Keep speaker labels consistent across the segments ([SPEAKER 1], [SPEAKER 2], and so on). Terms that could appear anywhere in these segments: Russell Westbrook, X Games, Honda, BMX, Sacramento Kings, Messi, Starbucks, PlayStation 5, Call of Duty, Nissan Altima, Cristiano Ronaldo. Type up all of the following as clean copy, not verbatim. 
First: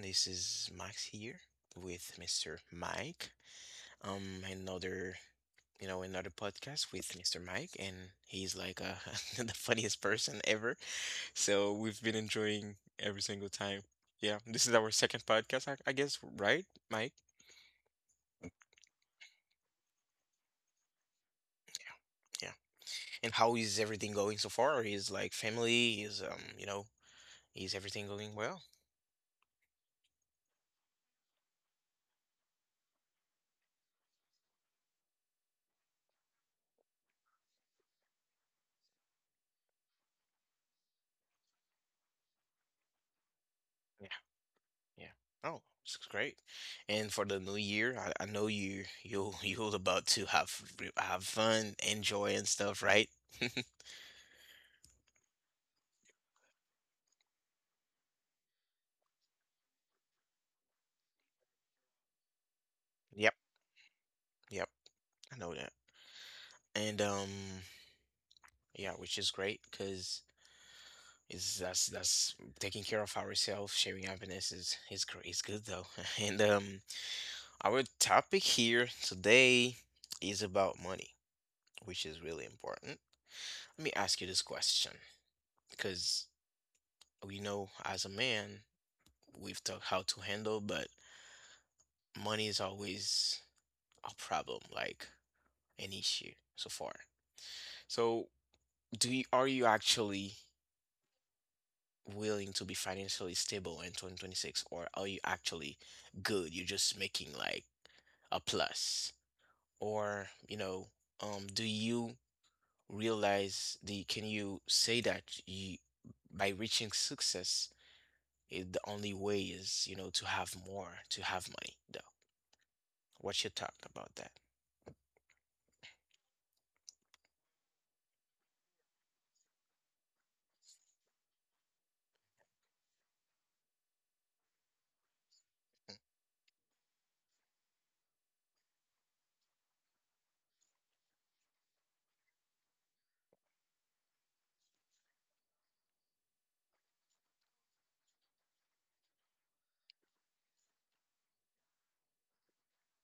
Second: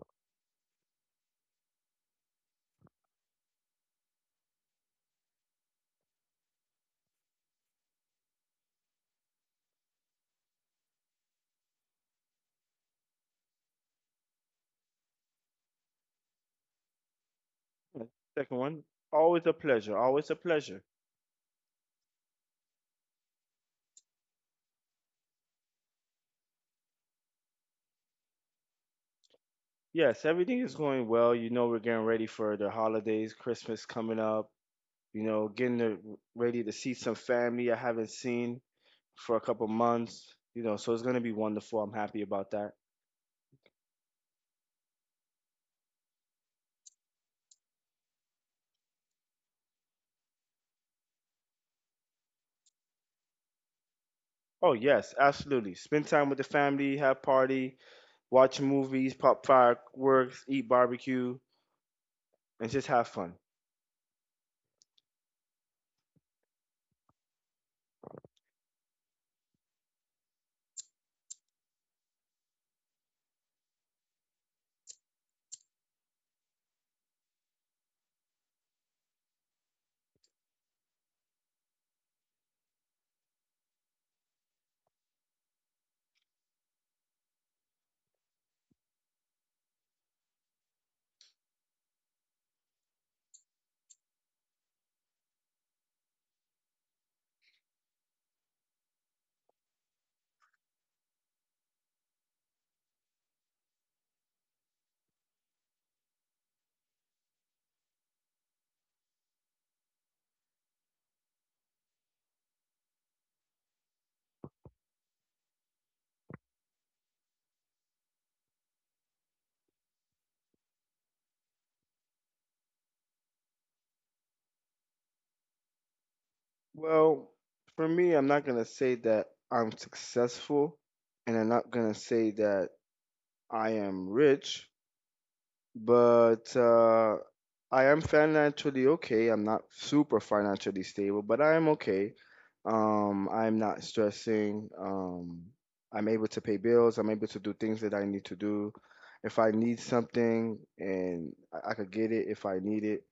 [SPEAKER 1] This is Max here with Mr. Mike. Another, another podcast with Mr. Mike, and he's like the funniest person ever. So we've been enjoying every single time. Yeah, this is our second podcast, I guess, right, Mike?
[SPEAKER 2] Yeah, second one, always a pleasure, always a pleasure.
[SPEAKER 1] Yeah. And how is everything going so far? Is like family? Is is everything going well?
[SPEAKER 2] Yes, everything is going well. You know, we're getting ready for the holidays, Christmas coming up, you know, ready to see some family I haven't seen for a couple months, you know, so it's going to be wonderful. I'm happy about that.
[SPEAKER 1] Yeah. Oh, this is great. And for the new year, I know you you're about to have fun, enjoy and stuff, right?
[SPEAKER 2] Oh, yes, absolutely. Spend time with the family, have party, watch movies, pop fireworks, eat barbecue, and just have fun.
[SPEAKER 1] Yep. Yep. I know that. And yeah, which is great because is that's taking care of ourselves, sharing happiness is great. It's good though. And our topic here today is about money, which is really important. Let me ask you this question because we know as a man we've taught how to handle, but money is always a problem, like an issue so far. So, do you are you actually willing to be financially stable in 2026 or are you actually good? You're just making like a plus. Or, you know, do you realize the can you say that you by reaching success it, the only way is, you know, to have more, to have money though. What's your thought about that?
[SPEAKER 2] Well, for me, I'm not going to say that I'm successful, and I'm not going to say that I am rich, but I am financially okay. I'm not super financially stable, but I am okay. I'm not stressing. I'm able to pay bills. I'm able to do things that I need to do. If I need something and I could get it if I need it.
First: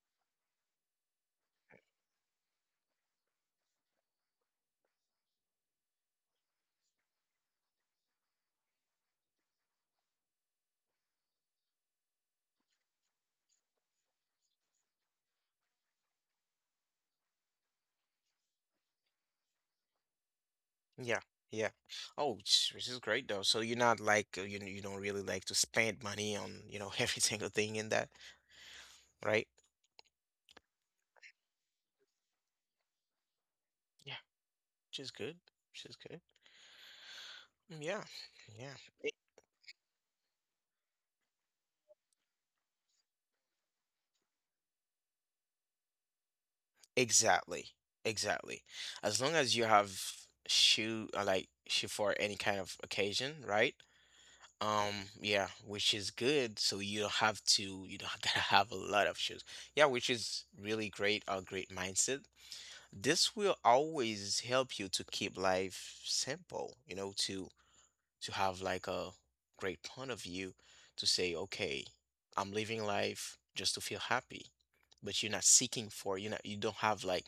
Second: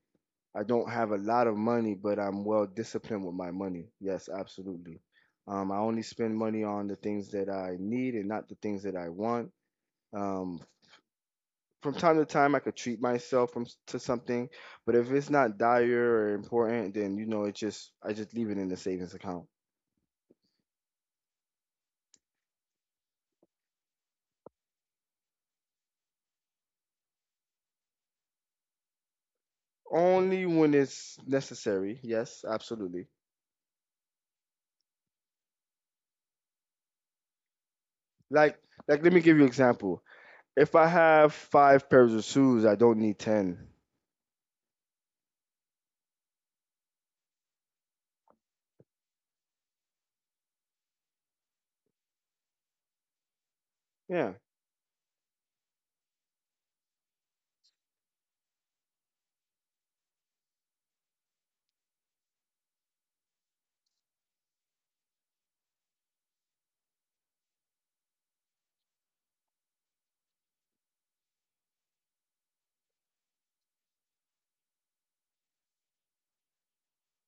[SPEAKER 2] I don't have a lot of money, but I'm well disciplined with my money. Yes, absolutely. I only spend money on the things that I need and not the things that I want. Um, from time to time I could treat myself to something, but if it's not dire or important, then you know it just I just leave it in the savings account.
[SPEAKER 1] Yeah, yeah. Oh, which is great though. So you're not like you don't really like to spend money on, you know, every single thing in that, right?
[SPEAKER 2] Only when it's necessary. Yes, absolutely.
[SPEAKER 1] Yeah, which is good. Which is good. Mm, yeah.
[SPEAKER 2] Like
[SPEAKER 1] Yeah.
[SPEAKER 2] like
[SPEAKER 1] E-
[SPEAKER 2] let me give you an example. If I have five pairs of shoes, I don't need 10.
[SPEAKER 1] Exactly. Exactly. As long as you have shoe like shoe for any kind of occasion, right?
[SPEAKER 2] Yeah,
[SPEAKER 1] Yeah, which is good. So you don't have to you don't gotta have a lot of shoes. Yeah, which is really great, a great mindset. This will always help you to keep life simple, you know, to have like a great point of view to say, okay, I'm living life just to feel happy, but you're not seeking for, you're you don't have like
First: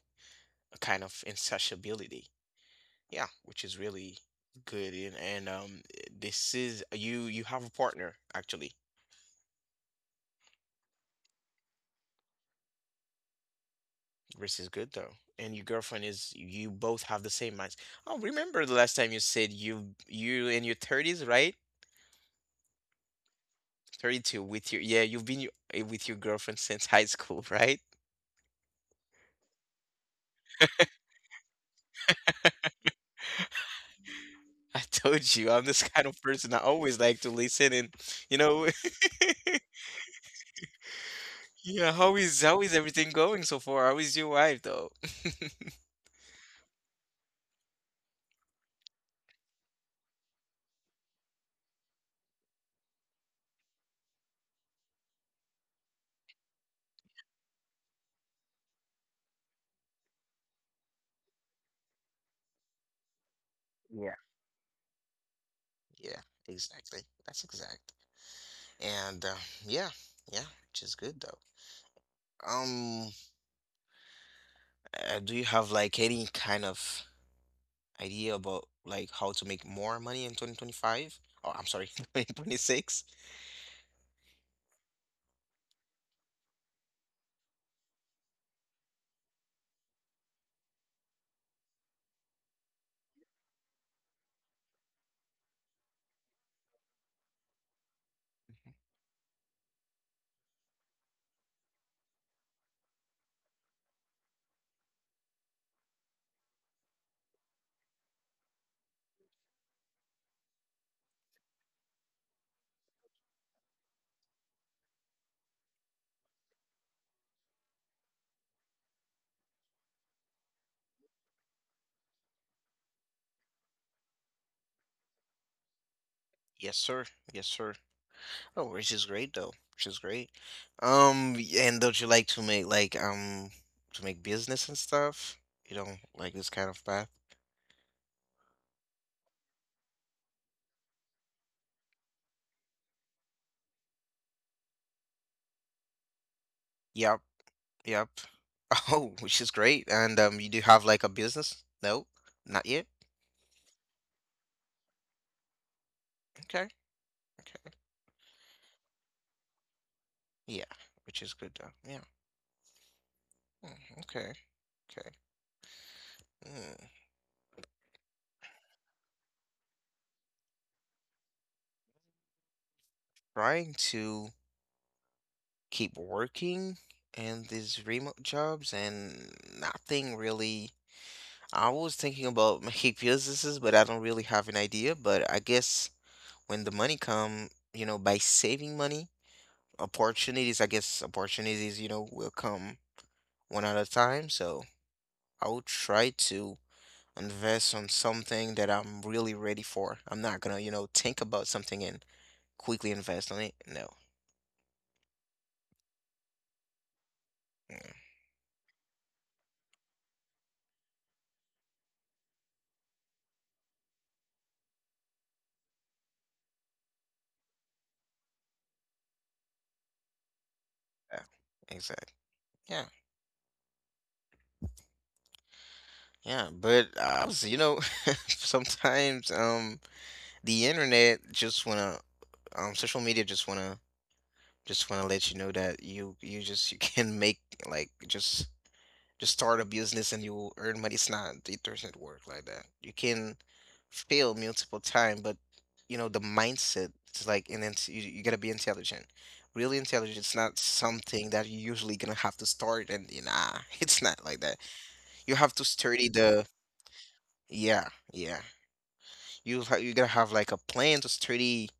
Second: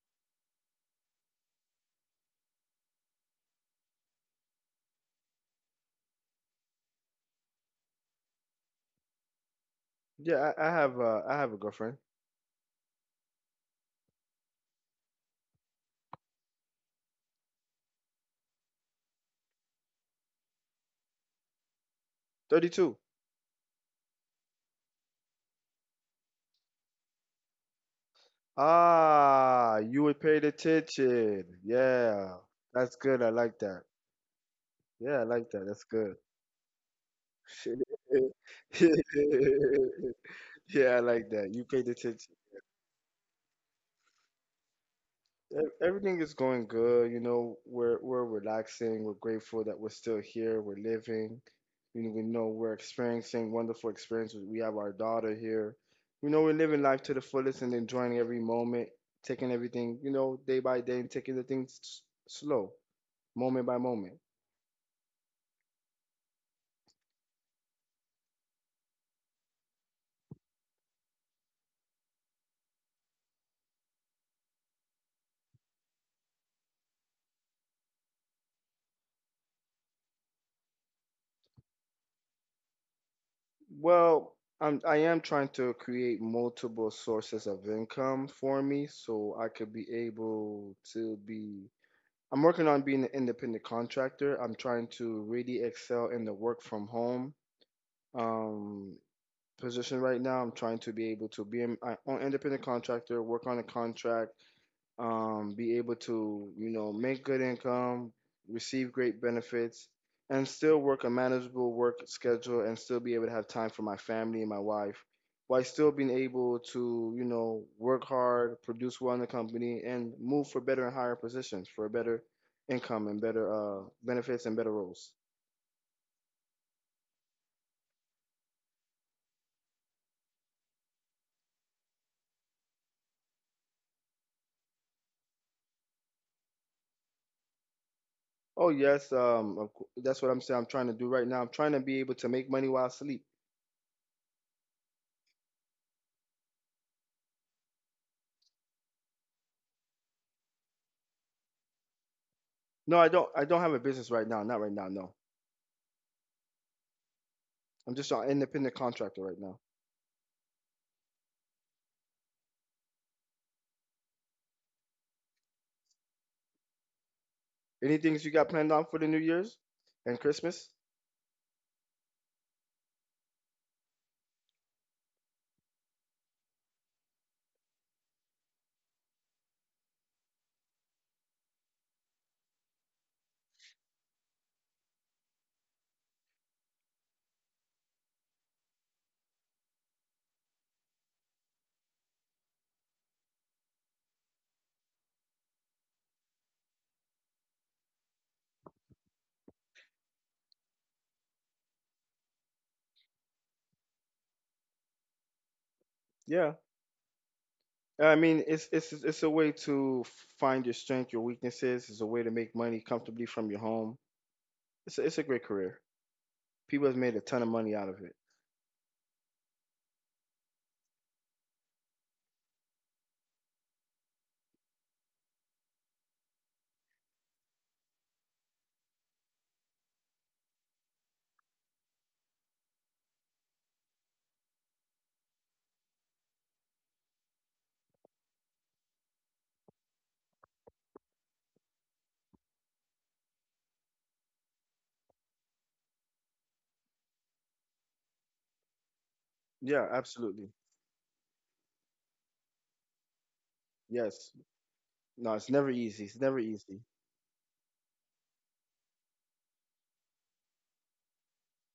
[SPEAKER 1] a kind of insatiability. Yeah, which is really good. And this is you have a partner actually,
[SPEAKER 2] yeah. I have a girlfriend.
[SPEAKER 1] which is good though. And your girlfriend is you both have the same minds. Oh, remember the last time you said you in your 30s, right?
[SPEAKER 2] 32.
[SPEAKER 1] 32 with your yeah, you've been y- eh, with your girlfriend since high school, right?
[SPEAKER 2] Ah, you would pay the attention. Yeah, that's good. I like that.
[SPEAKER 1] I
[SPEAKER 2] Yeah, I
[SPEAKER 1] told
[SPEAKER 2] like
[SPEAKER 1] you, I'm
[SPEAKER 2] that.
[SPEAKER 1] this
[SPEAKER 2] That's
[SPEAKER 1] kind
[SPEAKER 2] good.
[SPEAKER 1] of person. I always like to listen and you know,
[SPEAKER 2] Yeah, I like that. You paid
[SPEAKER 1] yeah,
[SPEAKER 2] attention.
[SPEAKER 1] how is everything going so far? How is your wife though?
[SPEAKER 2] Everything is going good. You know, we're relaxing. We're grateful that we're still here. We're living. You know, we know we're experiencing wonderful experiences. We have our daughter here. You know, we're living life to the fullest and enjoying every moment, taking everything, you know, day by day and taking the things slow, moment by
[SPEAKER 1] Yeah,
[SPEAKER 2] moment.
[SPEAKER 1] yeah, exactly. That's exact. And yeah, yeah, which is good though. Um, do you have like any kind of idea about like how to make more money in 2025? Oh, I'm sorry, 2026?
[SPEAKER 2] Well, I am trying to create multiple sources of income for me so I could be able to be I'm working on being an independent contractor. I'm trying to really excel in the work from home
[SPEAKER 1] Mhm.
[SPEAKER 2] um, position right now. I'm trying to be able to be an independent contractor, work on a contract, be able to, you know, make good income, receive great benefits, and still work a manageable work schedule and still be able to have time for my family and my wife while still being able to, you know, work hard, produce well in the company, and move for better and higher positions for a better income and better benefits and better roles.
[SPEAKER 1] Yes, sir. Yes, sir. Oh, which is great though. Which is great. And don't you like to make business and stuff? You know, like this kind of path.
[SPEAKER 2] Oh yes, that's what I'm saying. I'm trying to do right now. I'm trying to be able to make money while I sleep.
[SPEAKER 1] Yeah. Yep. Oh, which is great. And you do have like a business? No, not yet.
[SPEAKER 2] No, I don't. I don't have a business right now. Not right now. No,
[SPEAKER 1] Okay. Okay.
[SPEAKER 2] I'm just an independent contractor right now.
[SPEAKER 1] Yeah, which is good though. Yeah. Mm, okay. Okay. Mm.
[SPEAKER 2] Any things you got planned on for the New Year's and Christmas?
[SPEAKER 1] Trying to keep working in these remote jobs and nothing really. I was thinking about making businesses, but I don't really have an idea. But I guess when the money come, you know, by saving money, opportunities, I guess opportunities, you know, will come one at a time. So. I will try to invest on something that I'm really ready for. I'm not gonna, you know, think about something and quickly invest on it. No.
[SPEAKER 2] Yeah.
[SPEAKER 1] Mm,
[SPEAKER 2] I mean, it's a way to find your strength, your weaknesses. It's a way to make money comfortably from your home. It's a great career. People have made a ton of money out of it.
[SPEAKER 1] yeah. Exactly. Yeah. Yeah. But I was, you know, sometimes the internet just wanna social media just wanna let you know that you can make like just start a business and you earn money. It's not, it doesn't work like that. You can fail multiple times, but you know, the mindset is like, and then you gotta be intelligent. Really
[SPEAKER 2] Yeah,
[SPEAKER 1] intelligent. It's
[SPEAKER 2] absolutely.
[SPEAKER 1] not something that you're usually gonna have to start it's not
[SPEAKER 2] Yes.
[SPEAKER 1] like that. You
[SPEAKER 2] No,
[SPEAKER 1] have
[SPEAKER 2] it's
[SPEAKER 1] to
[SPEAKER 2] never
[SPEAKER 1] study
[SPEAKER 2] easy. It's never
[SPEAKER 1] the,
[SPEAKER 2] easy.
[SPEAKER 1] yeah, yeah. You gotta have like a plan to study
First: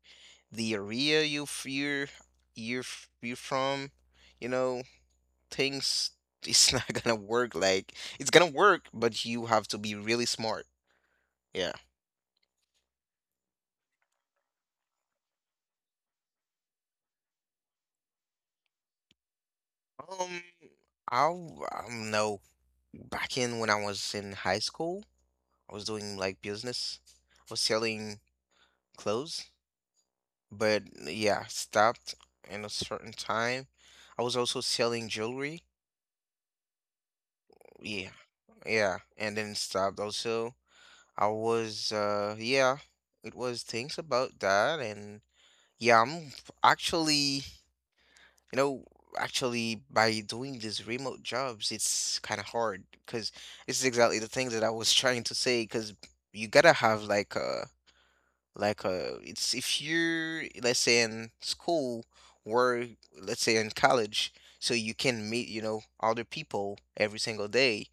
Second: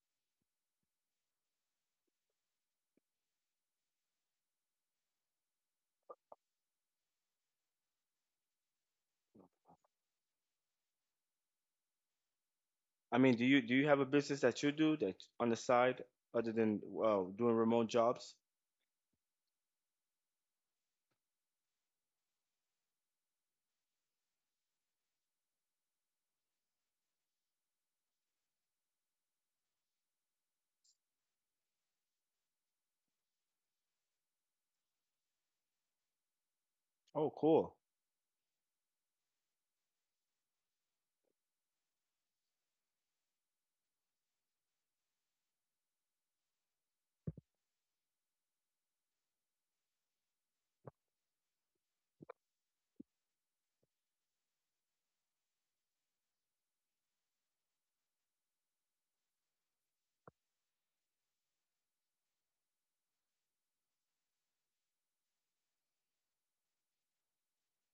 [SPEAKER 1] the area you're from, you know things it's not gonna work. Like it's gonna work, but you have to be really smart. Yeah.
[SPEAKER 2] I mean, do you have a business that you do that on the side other than doing remote jobs?
[SPEAKER 1] Um, I don't know. Back in when I was in high school, I was doing like business. I was selling clothes, but yeah, I stopped in a certain time. I was also selling jewelry.
[SPEAKER 2] Oh, cool.
[SPEAKER 1] Yeah, yeah, and then stopped also. I was yeah, it was things about that and yeah, I'm actually you know, actually, by doing these remote jobs, it's kind of hard because this is exactly the thing that I was trying to say. Because you gotta have like a it's if you're let's say in school or let's say in college, so you can meet you know other people every single day.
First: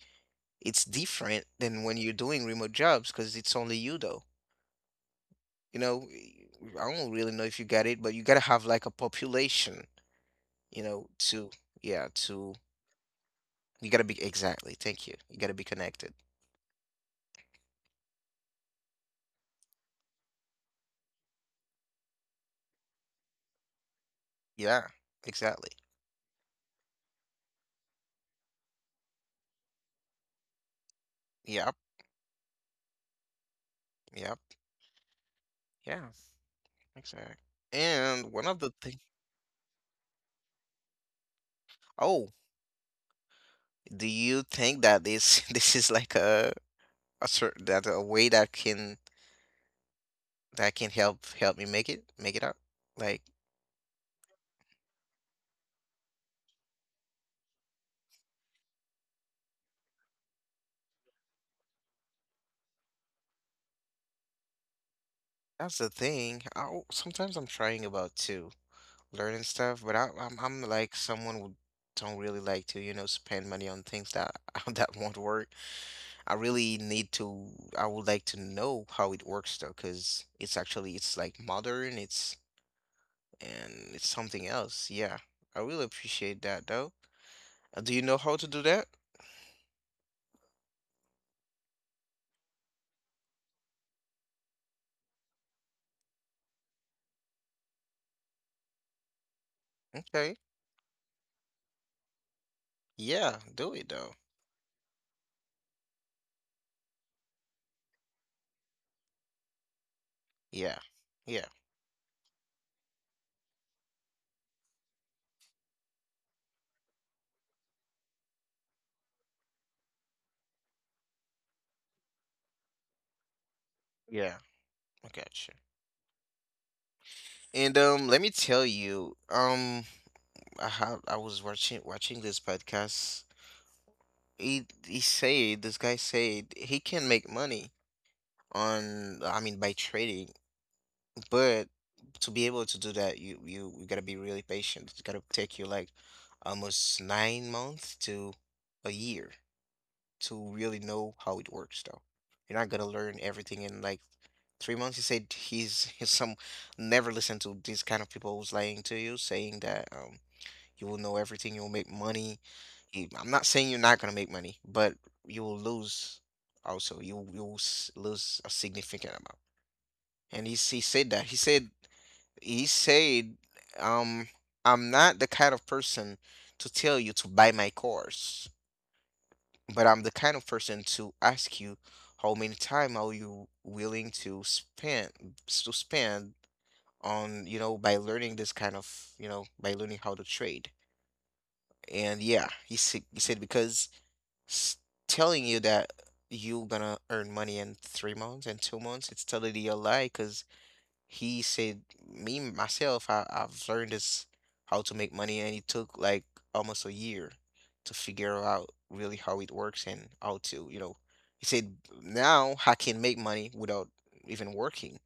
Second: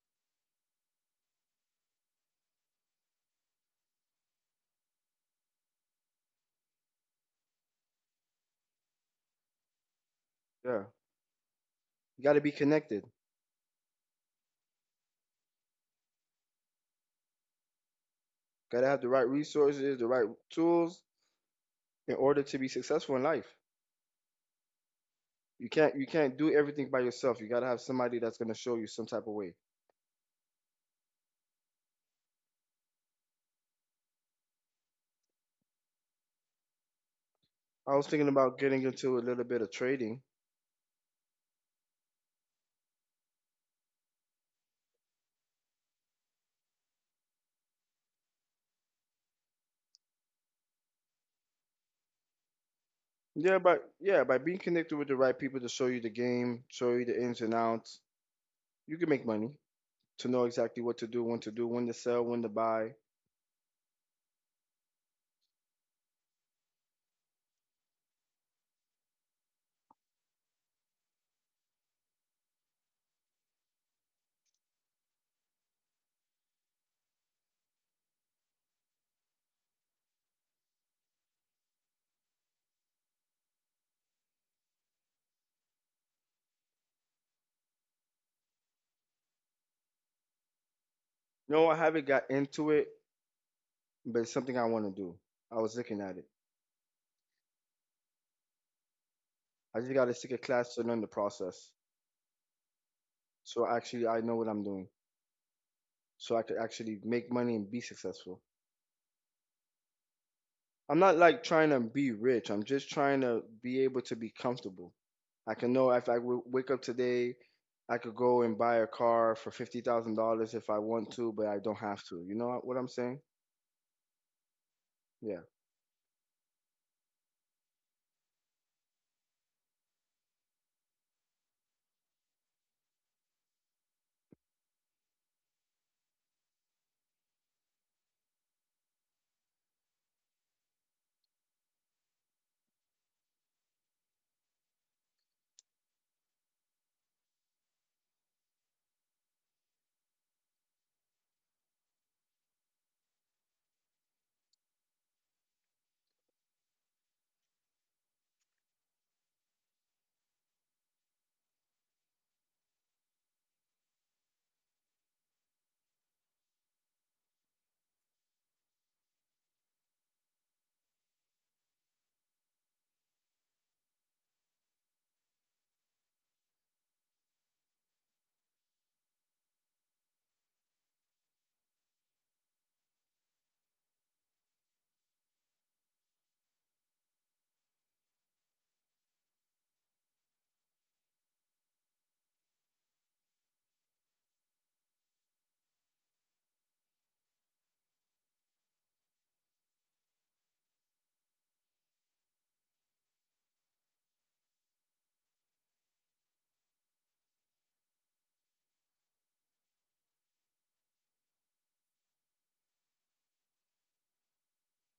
[SPEAKER 1] It's different than when you're doing remote jobs because it's only you though. You know, I don't really know if you got it, but you gotta have like a population,
[SPEAKER 2] Yeah.
[SPEAKER 1] you know, to yeah
[SPEAKER 2] You got to be
[SPEAKER 1] to
[SPEAKER 2] connected.
[SPEAKER 1] you gotta be exactly. Thank you. You gotta be connected.
[SPEAKER 2] Got to have the right resources, the right tools in order to be successful in life.
[SPEAKER 1] Yeah,
[SPEAKER 2] You
[SPEAKER 1] exactly.
[SPEAKER 2] can't you can't do everything by yourself. You gotta have somebody that's gonna show you some type of way.
[SPEAKER 1] Yep, yep, yeah, exactly.
[SPEAKER 2] I was thinking
[SPEAKER 1] And one of
[SPEAKER 2] about
[SPEAKER 1] the
[SPEAKER 2] getting
[SPEAKER 1] things.
[SPEAKER 2] into a little bit of trading.
[SPEAKER 1] Oh, do you think that this this is like a certain that a way that can help me make it up? Like
[SPEAKER 2] Yeah, but yeah, by being connected with the right people to show you the game, show you the ins and outs, you can make money to know exactly what to do, when to do, when to sell, when to buy.
[SPEAKER 1] that's the thing. I sometimes I'm trying about to learning stuff, but I'm like someone who don't really like to you know spend money on things that that won't work. I really need to, I would like to know how it works though, because it's actually, it's like modern, it's, and it's something else. Yeah, I really appreciate that though. Do you know how to do that?
[SPEAKER 2] No, I haven't got into it, but it's something I want to do. I was looking at it. I just got to take a
[SPEAKER 1] Okay.
[SPEAKER 2] class to learn the process.
[SPEAKER 1] Yeah,
[SPEAKER 2] So
[SPEAKER 1] do it
[SPEAKER 2] actually,
[SPEAKER 1] though.
[SPEAKER 2] I know what I'm doing. So I could actually make money and be successful.
[SPEAKER 1] Yeah,
[SPEAKER 2] I'm not like
[SPEAKER 1] yeah,
[SPEAKER 2] trying to be rich. I'm just trying to be able to be comfortable. I can know if I wake up today, I could go and buy a car for $50,000 if I want to, but I don't have to. You know what I'm saying?
[SPEAKER 1] yeah. I
[SPEAKER 2] Yeah,
[SPEAKER 1] gotcha. And let me tell you, I have, I was watching this podcast. He said, this guy said he can make money on, I mean, by trading. But to be able to do that, you gotta be really patient. It's gotta take you like almost 9 months to a year to really know how it works, though. You're not gonna learn everything in like 3 months. He's some never listen to these kind of people who's lying to you, saying that you will know everything, you'll make money. I'm not saying you're not gonna make money, but you will lose also. Lose a significant amount. He said that. He said, um, I'm not the kind of person to tell you to buy my course, but I'm the kind of person to ask you how many time are you willing to spend on, you know, by learning this kind of, you know, by learning how to trade. And yeah, he said because s- telling you that you're gonna earn money in 3 months and 2 months, it's totally a lie 'cause he said, me myself, I've learned this how to make money, and it took like almost a year to figure out really how it works and how to, you know, he said, now I can make money without even working.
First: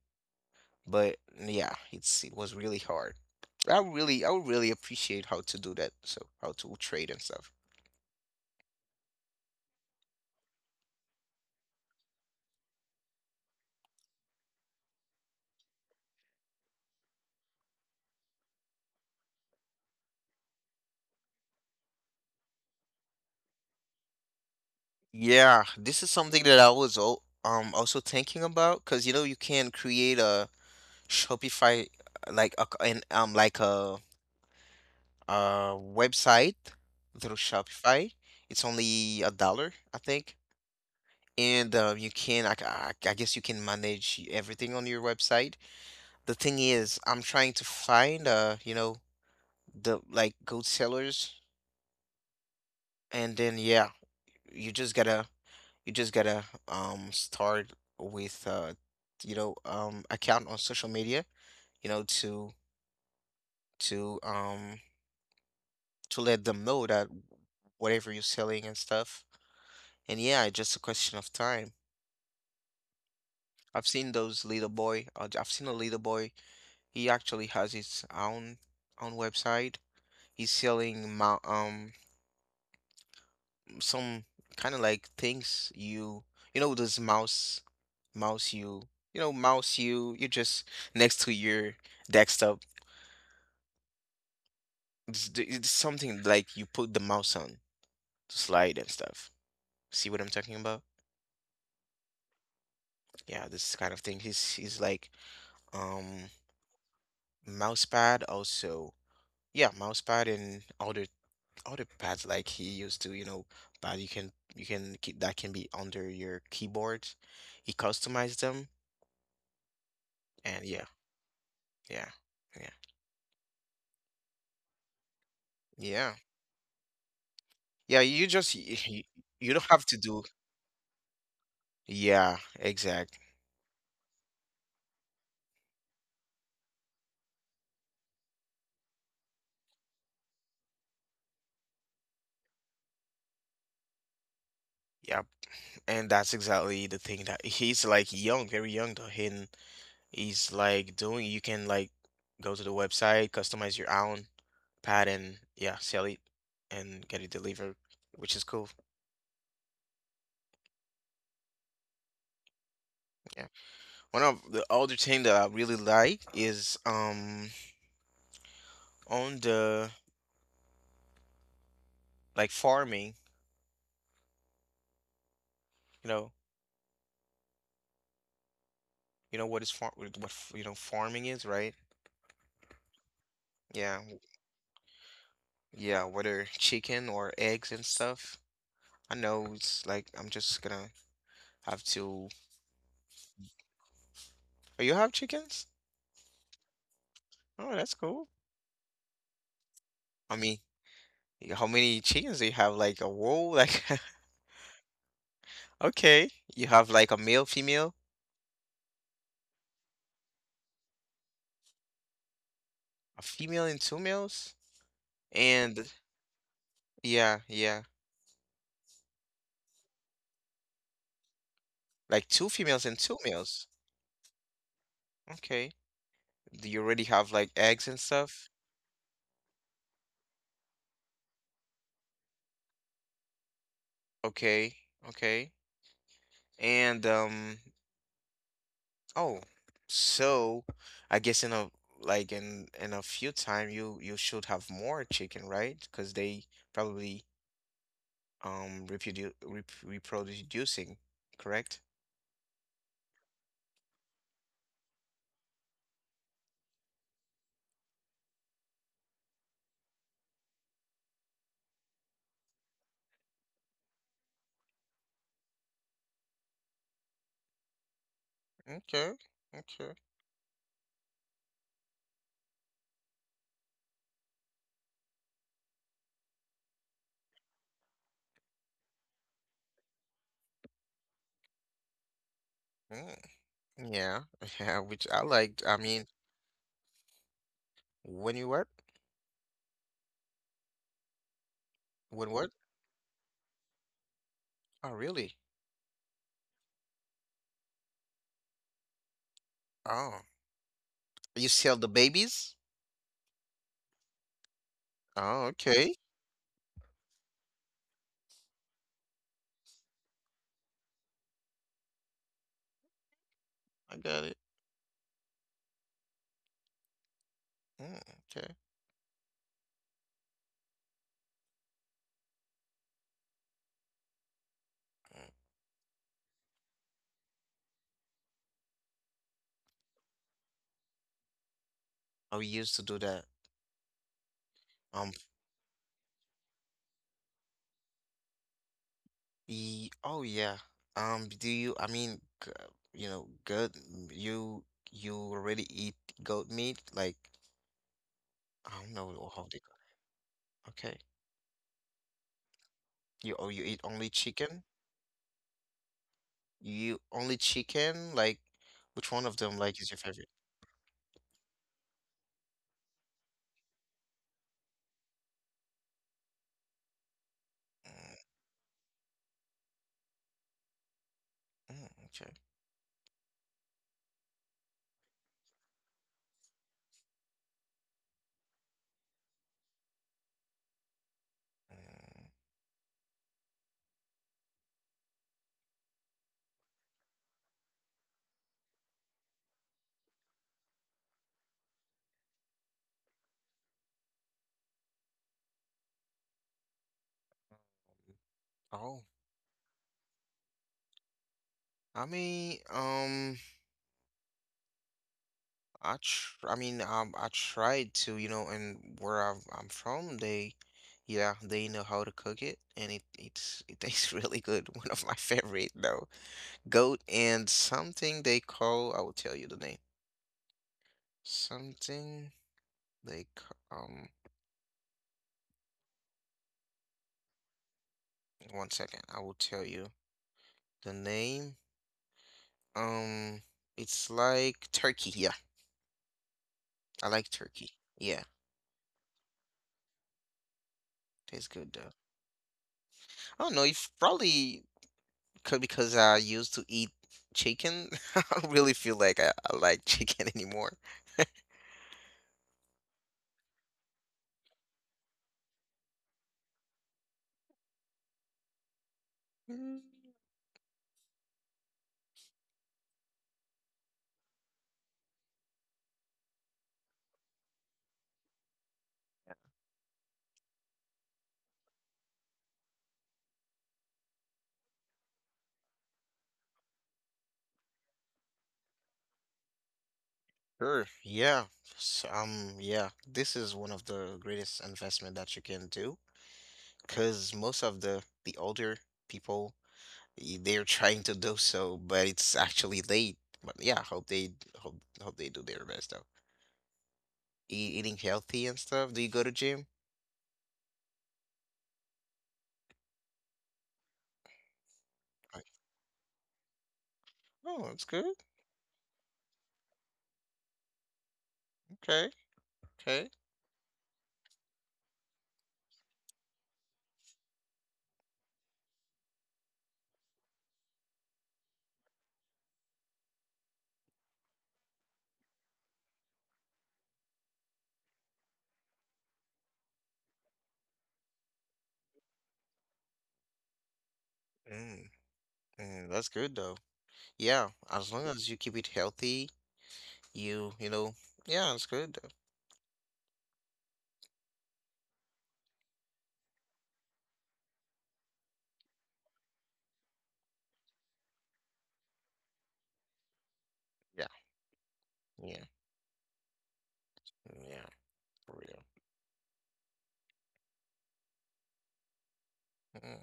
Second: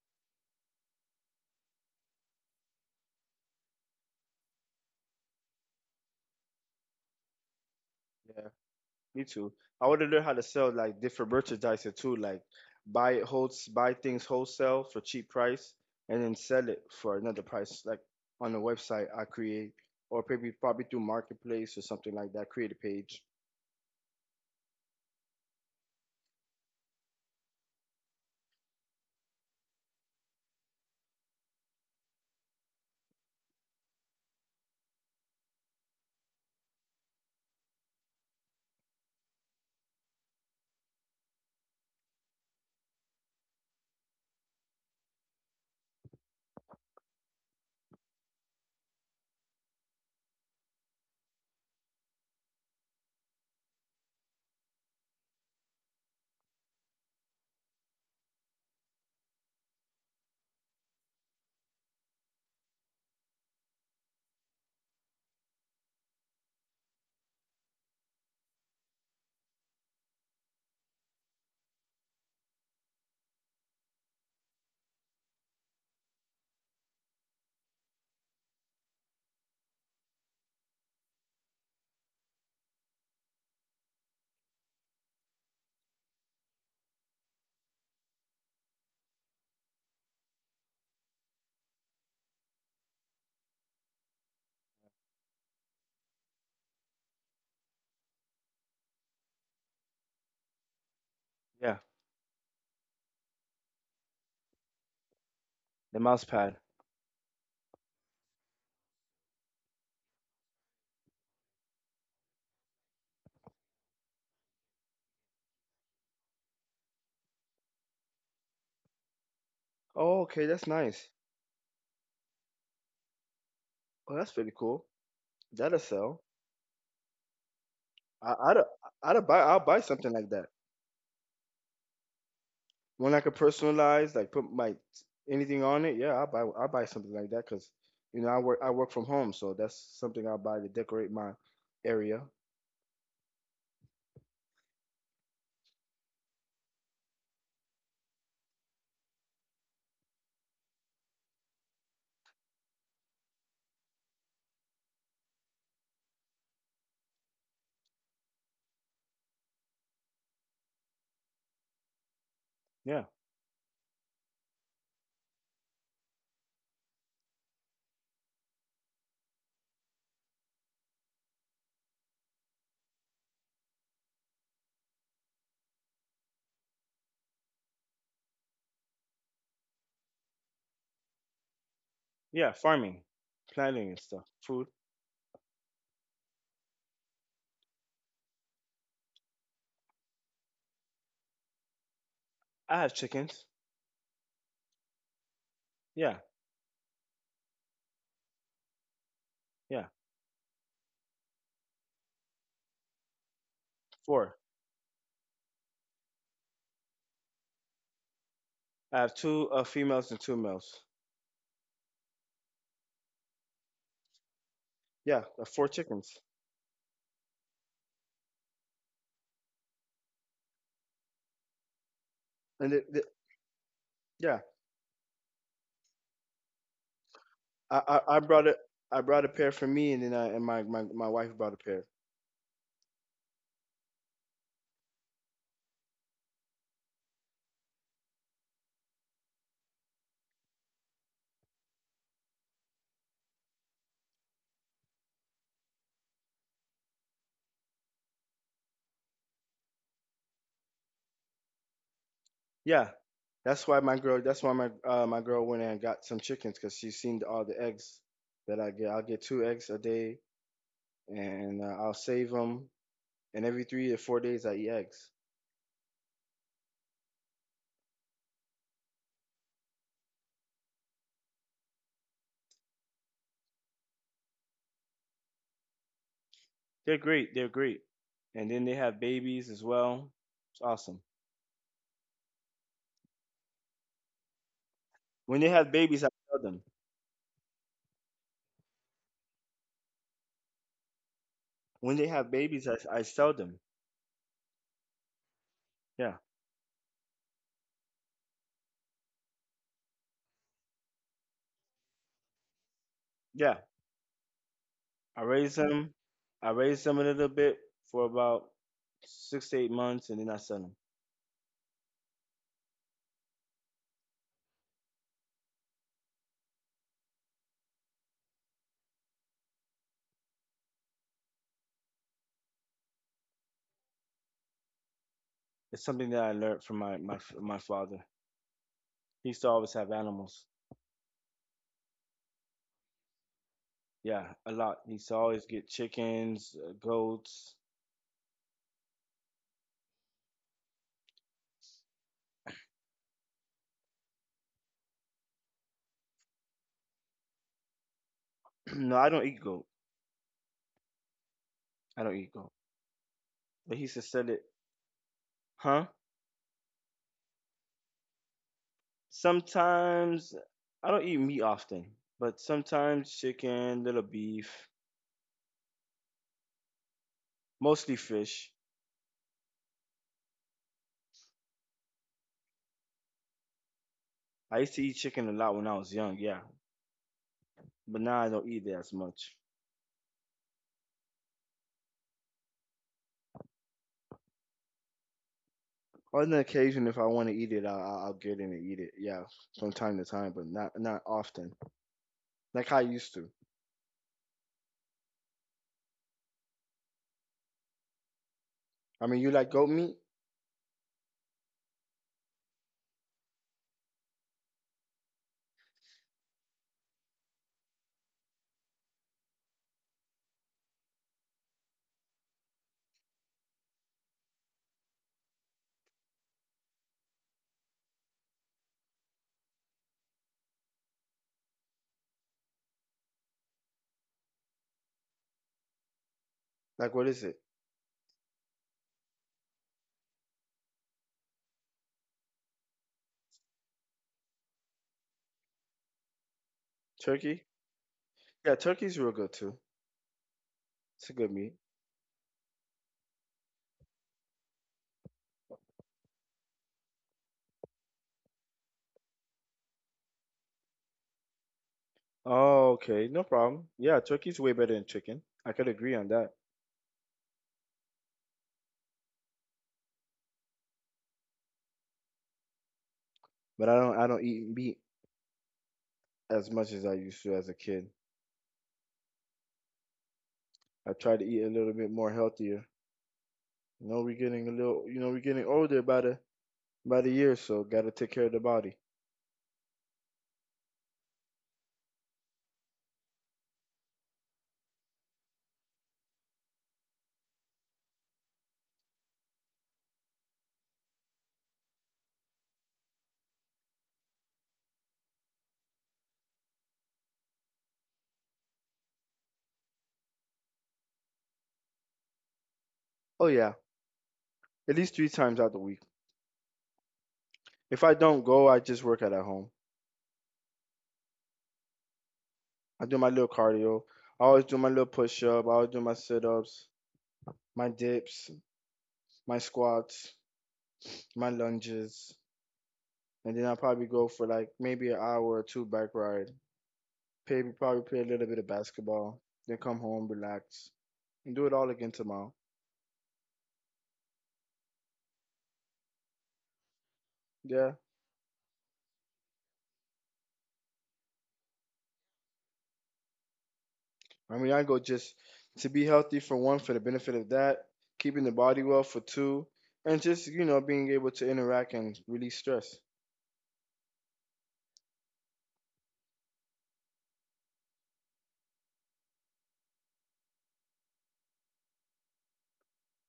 [SPEAKER 1] But yeah, it was really hard. I would really appreciate how to do that. So how to trade and stuff.
[SPEAKER 2] yeah. Me too. I want to learn how to sell like different merchandise too, like buy it holds buy things wholesale for cheap price and then sell it for another price, like on a website I create or maybe probably through marketplace or something like that. Create a page.
[SPEAKER 1] Yeah, this is something that I was also thinking about because you know you can create a Shopify, like a an like a website through Shopify. It's only a dollar, I think. And you can, I guess you can manage everything on your website. The thing is, I'm trying to find, you know, the like good sellers, and then yeah, you just gotta, you just gotta start with you know, account on social media, you know, to to um to let them know that whatever you're selling and stuff. And yeah, it's just a question of time. I've seen those little boy. I've seen a little boy. He actually has his own website. He's selling some kind of like things you you know those mouse you you know mouse you you just next to your desktop. It's, it's something like you put the mouse on to slide and stuff. See what I'm talking about?
[SPEAKER 2] Yeah,
[SPEAKER 1] Yeah, this kind of thing. He's like
[SPEAKER 2] the mouse
[SPEAKER 1] um
[SPEAKER 2] pad.
[SPEAKER 1] mouse pad also, yeah, mouse pad and other pads like he used to, you know. But you can keep that, can be under your keyboard. He customized them.
[SPEAKER 2] Oh, okay, that's
[SPEAKER 1] And yeah,
[SPEAKER 2] nice.
[SPEAKER 1] yeah, yeah,
[SPEAKER 2] Oh, that's pretty cool. That'll
[SPEAKER 1] yeah,
[SPEAKER 2] sell.
[SPEAKER 1] yeah,
[SPEAKER 2] I,
[SPEAKER 1] you
[SPEAKER 2] I'd,
[SPEAKER 1] just
[SPEAKER 2] I'd buy,
[SPEAKER 1] you
[SPEAKER 2] I'll
[SPEAKER 1] don't
[SPEAKER 2] buy
[SPEAKER 1] have to
[SPEAKER 2] something like
[SPEAKER 1] do.
[SPEAKER 2] that.
[SPEAKER 1] Yeah,
[SPEAKER 2] One I
[SPEAKER 1] exact.
[SPEAKER 2] could personalize, like put my anything on it. Yeah, I'll buy something like that because, you know, I work from home, so that's something I'll buy to decorate my area.
[SPEAKER 1] Yep. And that's exactly the thing that he's like young, very young though, and he's like doing you can like go to the website, customize your own pad, and yeah, sell it and get it delivered, which is cool.
[SPEAKER 2] Yeah,
[SPEAKER 1] Yeah. One of the other thing that I really like is on the like farming, you know, you know what is farm you know farming is, right?
[SPEAKER 2] yeah, farming, planting and
[SPEAKER 1] Yeah.
[SPEAKER 2] stuff, food.
[SPEAKER 1] Yeah, whether chicken or eggs and stuff. I know it's like I'm just gonna have to.
[SPEAKER 2] I have chickens.
[SPEAKER 1] Oh, you have chickens?
[SPEAKER 2] Yeah,
[SPEAKER 1] Oh, that's cool.
[SPEAKER 2] yeah,
[SPEAKER 1] I mean, how many chickens do you have? Like a whoa, like
[SPEAKER 2] four.
[SPEAKER 1] okay. You have like a male, female,
[SPEAKER 2] I have two females and two males.
[SPEAKER 1] a female and two males?
[SPEAKER 2] Yeah, four
[SPEAKER 1] And
[SPEAKER 2] chickens.
[SPEAKER 1] yeah, yeah. Like two
[SPEAKER 2] And
[SPEAKER 1] females and two males.
[SPEAKER 2] yeah,
[SPEAKER 1] Okay. Do you already have like
[SPEAKER 2] I,
[SPEAKER 1] eggs and
[SPEAKER 2] I I brought
[SPEAKER 1] stuff?
[SPEAKER 2] a I brought a pair for me, and then I and my wife brought a pair.
[SPEAKER 1] Okay. Okay. And oh, so I guess in a like in a few time you should have more chicken, right? Because they probably reproducing, correct?
[SPEAKER 2] Yeah, that's why my girl. That's why my girl went and got some chickens because she's seen all the eggs that I get. I'll get two eggs a day, and I'll save them. And every 3 to 4 days, I eat eggs.
[SPEAKER 1] Okay. Okay.
[SPEAKER 2] They're great. They're great. And then they have babies as well. It's awesome.
[SPEAKER 1] Mm. Yeah. Yeah, which I
[SPEAKER 2] When they
[SPEAKER 1] liked.
[SPEAKER 2] have
[SPEAKER 1] I mean,
[SPEAKER 2] babies, I sell them.
[SPEAKER 1] when you what?
[SPEAKER 2] When they
[SPEAKER 1] When
[SPEAKER 2] have
[SPEAKER 1] what?
[SPEAKER 2] babies, I sell them.
[SPEAKER 1] Oh, really?
[SPEAKER 2] Yeah,
[SPEAKER 1] Oh. You sell the babies?
[SPEAKER 2] yeah. I
[SPEAKER 1] Oh,
[SPEAKER 2] raised
[SPEAKER 1] okay.
[SPEAKER 2] him. I raised him a little bit for about 6 to 8 months, and then I sold him.
[SPEAKER 1] I got it. Mm, okay. Mm.
[SPEAKER 2] It's something that I learned from my father. He used to always have animals.
[SPEAKER 1] Oh, we used to do that.
[SPEAKER 2] Yeah, a lot. He used
[SPEAKER 1] Um,
[SPEAKER 2] to always get chickens, goats.
[SPEAKER 1] oh, yeah. Do you, I mean, you know, good, you, you already eat goat meat? Like, I don't
[SPEAKER 2] No, I don't
[SPEAKER 1] know
[SPEAKER 2] eat
[SPEAKER 1] how they,
[SPEAKER 2] goat.
[SPEAKER 1] okay.
[SPEAKER 2] I don't eat goat.
[SPEAKER 1] You, oh, you
[SPEAKER 2] But he
[SPEAKER 1] eat
[SPEAKER 2] used to
[SPEAKER 1] only
[SPEAKER 2] sell it.
[SPEAKER 1] chicken?
[SPEAKER 2] Huh?
[SPEAKER 1] You only chicken? Like, which one of them, like, is your favorite?
[SPEAKER 2] Sometimes I don't eat meat often, but sometimes chicken, little beef, mostly
[SPEAKER 1] Mm,
[SPEAKER 2] fish.
[SPEAKER 1] mm, okay.
[SPEAKER 2] I used to eat chicken a lot when I was young. Yeah, but now I don't eat it as much.
[SPEAKER 1] Mm.
[SPEAKER 2] On the occasion, if I want to eat it, I'll get in and eat it. Yeah, from time to time, but not often. Like how I used to.
[SPEAKER 1] Oh,
[SPEAKER 2] I mean, you like goat meat?
[SPEAKER 1] I mean, I mean, I tried to, you know, and where I'm from, they, yeah, they know how to cook it, and it tastes really good. One of my favorite though, goat and something they call. I will tell you the name. Something they ca- um.
[SPEAKER 2] Like what is it?
[SPEAKER 1] One second, I will tell you the name. Um, it's like turkey. Yeah, I like
[SPEAKER 2] Turkey?
[SPEAKER 1] turkey. Yeah,
[SPEAKER 2] Yeah, turkey's real good too. It's a good
[SPEAKER 1] tastes
[SPEAKER 2] meat.
[SPEAKER 1] good though. I don't know. If probably because I used to eat chicken. I don't really feel like I like chicken anymore.
[SPEAKER 2] Oh, okay, no problem. Yeah, turkey's way better than chicken. I could agree on that.
[SPEAKER 1] Mm.
[SPEAKER 2] But I don't eat meat as much as I used to as a kid. I try to eat a little bit more healthier. You know, we're getting a little, you know, we're getting older by the year, so gotta take care of the body.
[SPEAKER 1] Sure. Yeah. Yeah. This is one of the greatest investment that you can do, because most of the older people they're trying to do so, but it's actually late. But yeah, hope they, hope hope they do their best though. Eating healthy and stuff. Do you go to gym?
[SPEAKER 2] Oh yeah, at least three times
[SPEAKER 1] Like,
[SPEAKER 2] out the week.
[SPEAKER 1] oh,
[SPEAKER 2] If
[SPEAKER 1] that's
[SPEAKER 2] I
[SPEAKER 1] good.
[SPEAKER 2] don't go, I just work out at home.
[SPEAKER 1] Okay.
[SPEAKER 2] I do my
[SPEAKER 1] Okay.
[SPEAKER 2] little cardio. I always do my little push up. I always do my sit ups, my dips, my squats, my lunges, and then I'll probably go for like maybe an hour or two bike ride. Probably play a little bit of basketball. Then come home, relax, and do it all again tomorrow.
[SPEAKER 1] Mm, mm, that's good though. Yeah,
[SPEAKER 2] Yeah,
[SPEAKER 1] as long as you keep it healthy. You know, yeah, it's good though.
[SPEAKER 2] I mean I go just to be healthy for one, for the benefit of that, keeping the body well for two, and just you know being able to interact and release stress.
[SPEAKER 1] Yeah, yeah, yeah, for real. Mm.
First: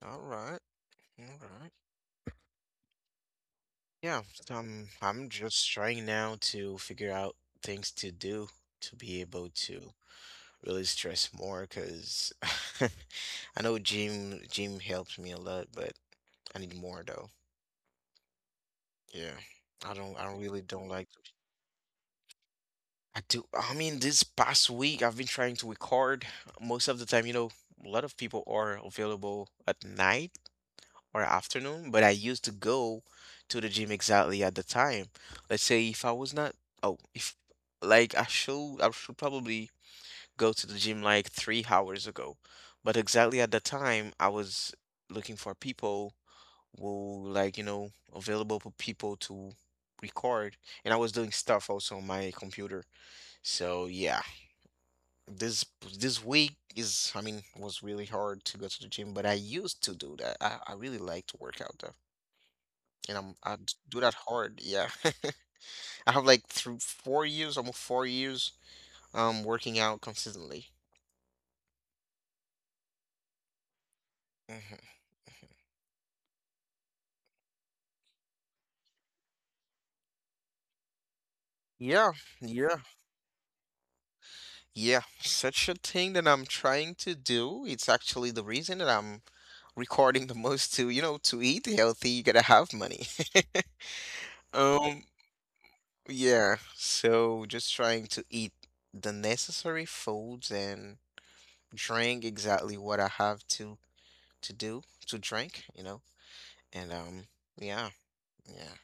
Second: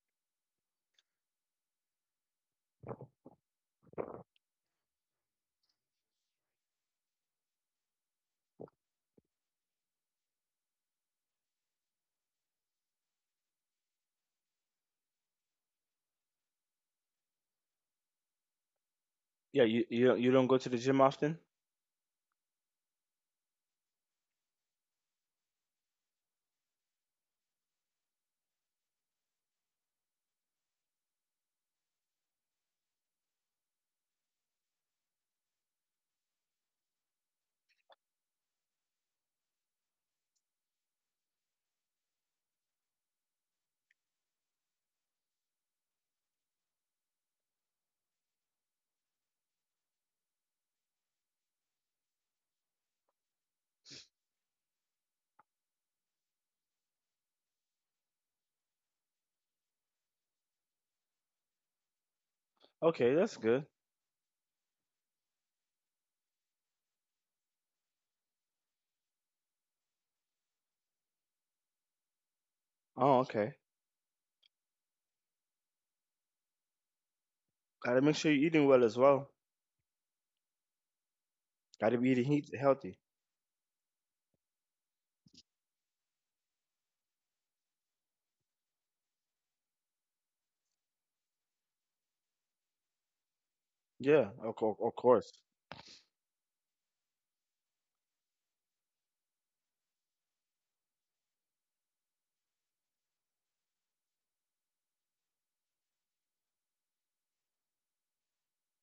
[SPEAKER 1] All right, all right. Yeah, so I'm just trying now to figure out things to do to be able to really stress more, because I know gym helps me a lot, but I need more though. Yeah.
[SPEAKER 2] Yeah, you
[SPEAKER 1] I
[SPEAKER 2] you
[SPEAKER 1] don't
[SPEAKER 2] don't- you
[SPEAKER 1] I
[SPEAKER 2] don't go
[SPEAKER 1] really
[SPEAKER 2] to the
[SPEAKER 1] don't
[SPEAKER 2] gym
[SPEAKER 1] like.
[SPEAKER 2] often?
[SPEAKER 1] I mean this past week I've been trying to record most of the time, you know, a lot of people are available at night or afternoon, but I used to go to the gym exactly at the time. Let's say if I was not, oh, if like I should probably go to the gym like 3 hours ago, but exactly at the time I was looking for people who like, you know, available for people to record, and I was doing stuff also on my computer. So yeah, this this week is, I mean, was really hard to go to the gym, but I used to do that. I really like to work out though,
[SPEAKER 2] Okay,
[SPEAKER 1] and
[SPEAKER 2] that's good.
[SPEAKER 1] do that hard. Yeah, I have like through 4 years, almost 4 years, working out consistently.
[SPEAKER 2] Oh, okay.
[SPEAKER 1] Hmm.
[SPEAKER 2] Gotta make sure you're eating well as well. Gotta be
[SPEAKER 1] Yeah,
[SPEAKER 2] eating heat
[SPEAKER 1] yeah,
[SPEAKER 2] healthy.
[SPEAKER 1] yeah. Such a thing that I'm trying to do. It's actually the reason that I'm recording the most to, you know, to eat healthy, you gotta have money.
[SPEAKER 2] Yeah, of
[SPEAKER 1] Um,
[SPEAKER 2] course.
[SPEAKER 1] yeah. So just trying to eat the necessary foods and drink exactly what I have to do to drink, you know. And Yeah. Yeah.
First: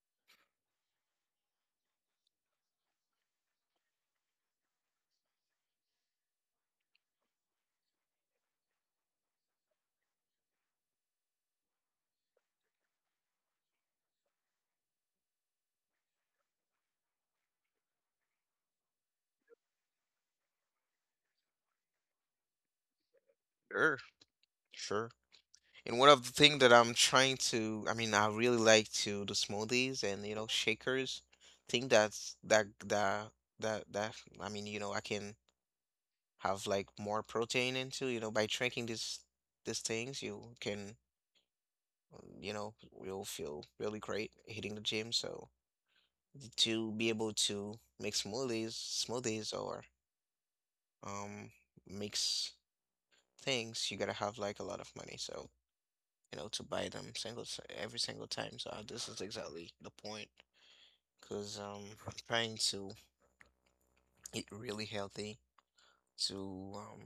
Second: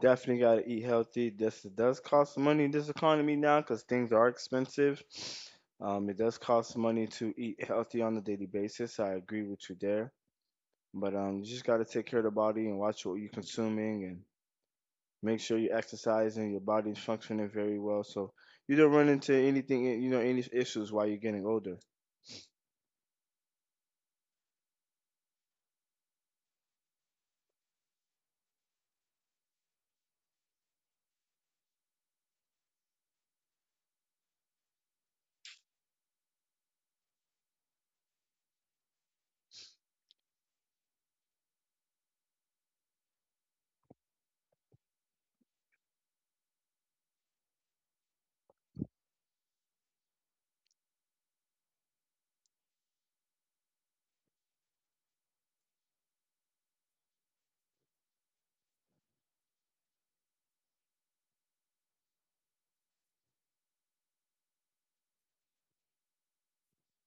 [SPEAKER 2] Definitely gotta eat healthy. This does cost money in this economy now because things are expensive. It does cost money to eat healthy on a daily basis. I agree with you there. But you just gotta take care of the body and watch what you're consuming and make sure you exercise and your body's functioning very well so you don't run into anything, you know, any issues while you're getting older.
[SPEAKER 1] Sure. Sure. And one of the thing that I'm trying to, I mean, I really like to do smoothies and, you know, shakers. Think that's that that that that I mean, you know, I can have like more protein into, you know, by drinking these things. You can, you know, you'll feel really great hitting the gym. So to be able to make smoothies or um mix things, you gotta have like a lot of money. So you know, to buy them every single time. So this is exactly the point, because I'm trying to eat really healthy. To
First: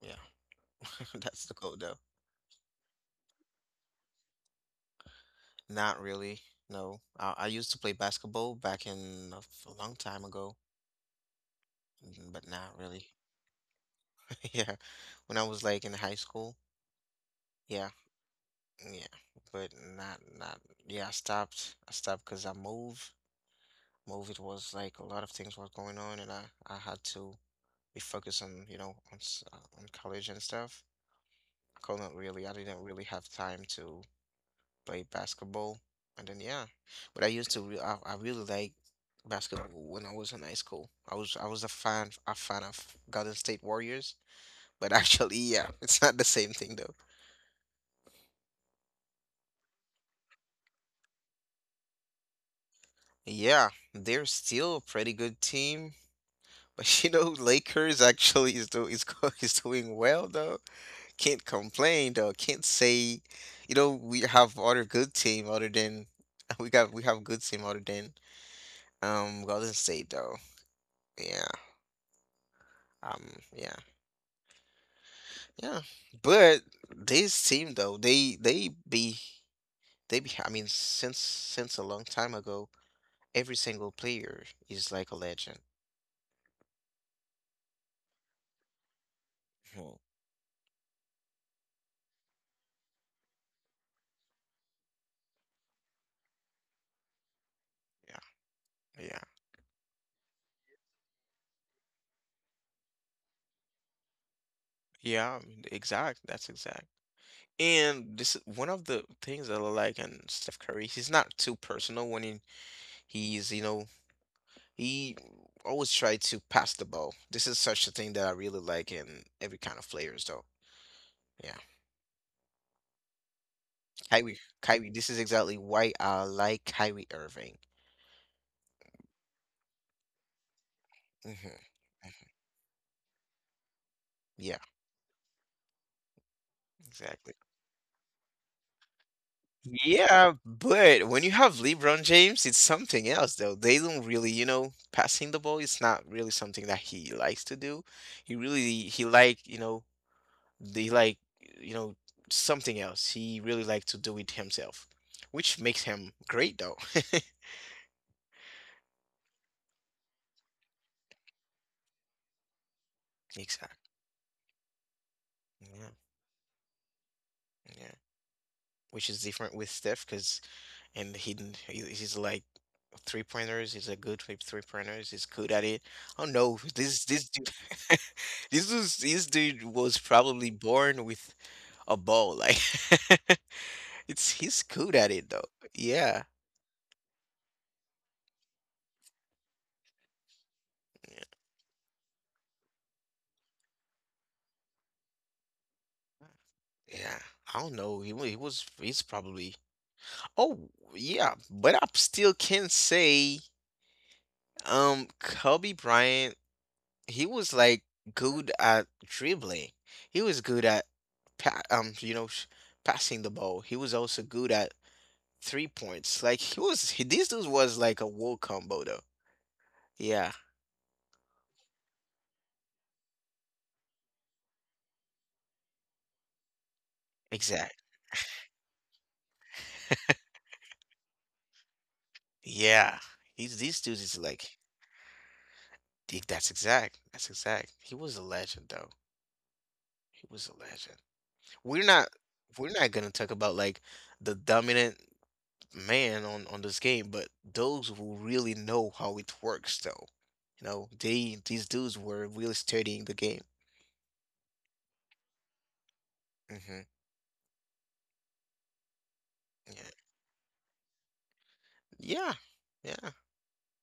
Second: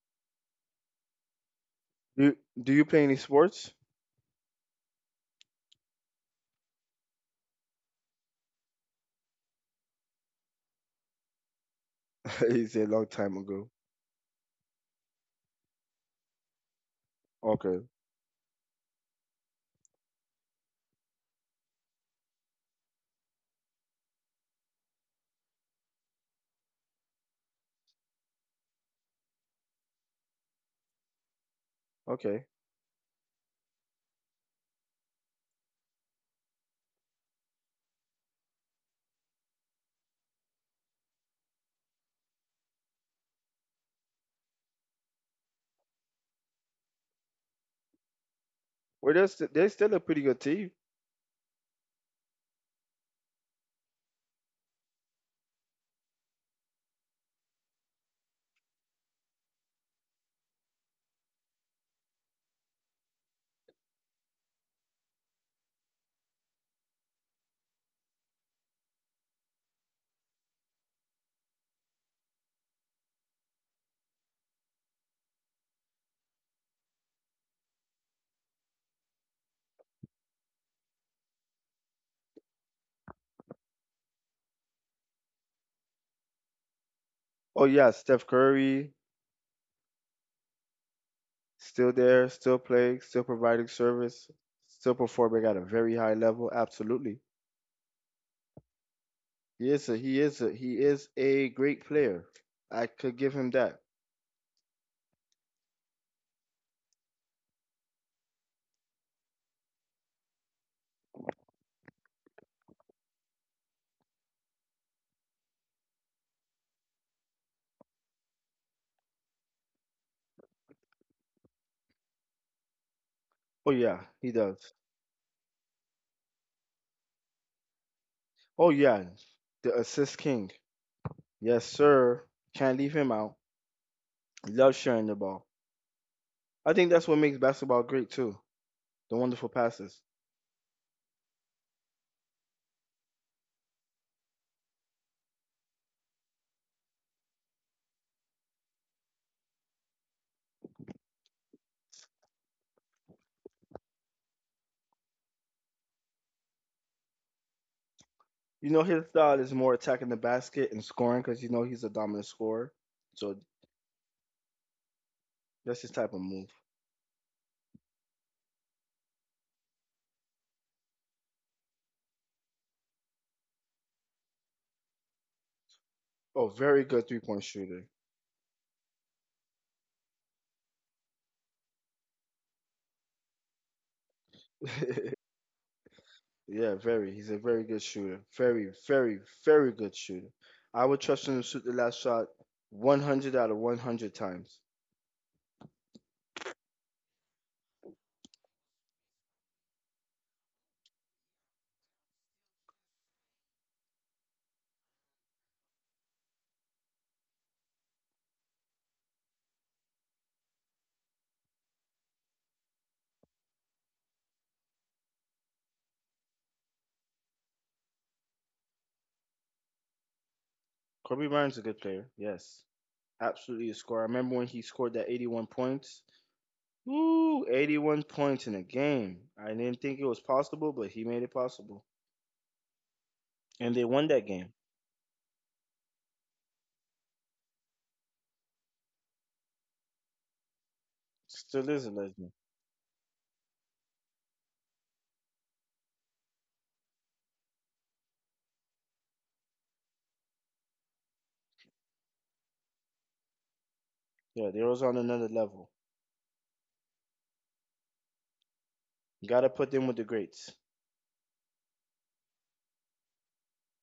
[SPEAKER 1] Yeah, that's the goal though.
[SPEAKER 2] Do you play any sports?
[SPEAKER 1] Not really. No, I used to play basketball back in a long time ago, mm, but
[SPEAKER 2] It's
[SPEAKER 1] not
[SPEAKER 2] a
[SPEAKER 1] really.
[SPEAKER 2] long time ago.
[SPEAKER 1] Yeah, when I was like in high school.
[SPEAKER 2] Okay,
[SPEAKER 1] Yeah, yeah, but not. Yeah, I stopped. I stopped because I moved. Moved. It was like a lot of things was going on, and I had to we focus on you know on college and stuff. I couldn't
[SPEAKER 2] okay.
[SPEAKER 1] really. I didn't really have time to play basketball, and then yeah, but I used to. Re I really like basketball when I was in high school. I was a fan of Golden State Warriors, but actually yeah, it's not the same thing though.
[SPEAKER 2] Well, they're still a pretty good team.
[SPEAKER 1] Yeah, they're still a pretty good team. But you know, Lakers actually is do is go, is doing well, can't complain though. Can't say, you know, we have other good team other than we have good team other than Golden State though. Yeah. Um yeah. Yeah. But this team though, they be I mean since a long time ago, every single player is like a legend.
[SPEAKER 2] Oh, yeah, Steph Curry,
[SPEAKER 1] Mhm.
[SPEAKER 2] still there, still playing, still providing service, still performing at a very high level. Absolutely.
[SPEAKER 1] Yeah. Yeah.
[SPEAKER 2] He is a, he is a, he is a great player. I could give him that.
[SPEAKER 1] Yeah, I mean, exact. That's exact. And this is one of the things that I like and Steph Curry. He's not too personal when he's, he always tried to pass the ball. This is such a thing that I really like in every kind of players, though. Yeah,
[SPEAKER 2] Oh, yeah, he
[SPEAKER 1] Kyrie,
[SPEAKER 2] does.
[SPEAKER 1] Kyrie. This is exactly why I like Kyrie Irving.
[SPEAKER 2] Oh, yeah, the assist king. Yes,
[SPEAKER 1] Hmm.
[SPEAKER 2] sir. Can't leave him out.
[SPEAKER 1] Yeah,
[SPEAKER 2] Love sharing the ball. I think that's what
[SPEAKER 1] exactly.
[SPEAKER 2] makes basketball great, too. The wonderful passes.
[SPEAKER 1] Yeah, but when you have LeBron James, it's something else though. They don't really, you know, passing the ball is not really something that he likes to do. He really he like, they like, you know, something else. He really like to do it himself, which makes him great though.
[SPEAKER 2] You know, his style is more attacking the basket and scoring because you know he's a dominant scorer. So
[SPEAKER 1] Exactly.
[SPEAKER 2] that's his
[SPEAKER 1] Yeah.
[SPEAKER 2] type of move.
[SPEAKER 1] Yeah. Which is different with Steph because and he, he's like three pointers. He's a good with three pointers. He's good at it. Oh
[SPEAKER 2] Oh,
[SPEAKER 1] no,
[SPEAKER 2] very
[SPEAKER 1] this
[SPEAKER 2] good three
[SPEAKER 1] this
[SPEAKER 2] point
[SPEAKER 1] dude,
[SPEAKER 2] shooter.
[SPEAKER 1] this dude was probably born with a ball. Like it's he's good at it though. Yeah.
[SPEAKER 2] Yeah, very. He's a very good shooter. Very, very, very good shooter. I would trust him to shoot the last shot 100 out of 100 times.
[SPEAKER 1] Yeah. I don't know. He wa- he was he's probably oh yeah, but I still can say Kobe Bryant he was like good at dribbling. He was good at pa you know sh passing the ball. He was also good at three points. Like this dude was like a war combo though. Yeah,
[SPEAKER 2] Kobe Bryant's a good player. Yes, absolutely a scorer. I remember when he scored that 81 points. Woo,
[SPEAKER 1] exact.
[SPEAKER 2] 81 points in a game. I didn't think it was possible, but he made it possible.
[SPEAKER 1] Yeah. He's
[SPEAKER 2] And
[SPEAKER 1] These
[SPEAKER 2] they
[SPEAKER 1] dudes
[SPEAKER 2] won
[SPEAKER 1] is
[SPEAKER 2] that game.
[SPEAKER 1] like that's exact. That's exact. He was a legend though. He was a legend.
[SPEAKER 2] Still is
[SPEAKER 1] We're
[SPEAKER 2] a
[SPEAKER 1] not
[SPEAKER 2] legend.
[SPEAKER 1] we're not gonna talk about like the dominant man on this game, but those who really know how it works, though, you know, they these dudes were really studying the game.
[SPEAKER 2] Yeah, they are was on another level.
[SPEAKER 1] Hmm.
[SPEAKER 2] You got to put them
[SPEAKER 1] Yeah,
[SPEAKER 2] with the greats.
[SPEAKER 1] yeah, yeah,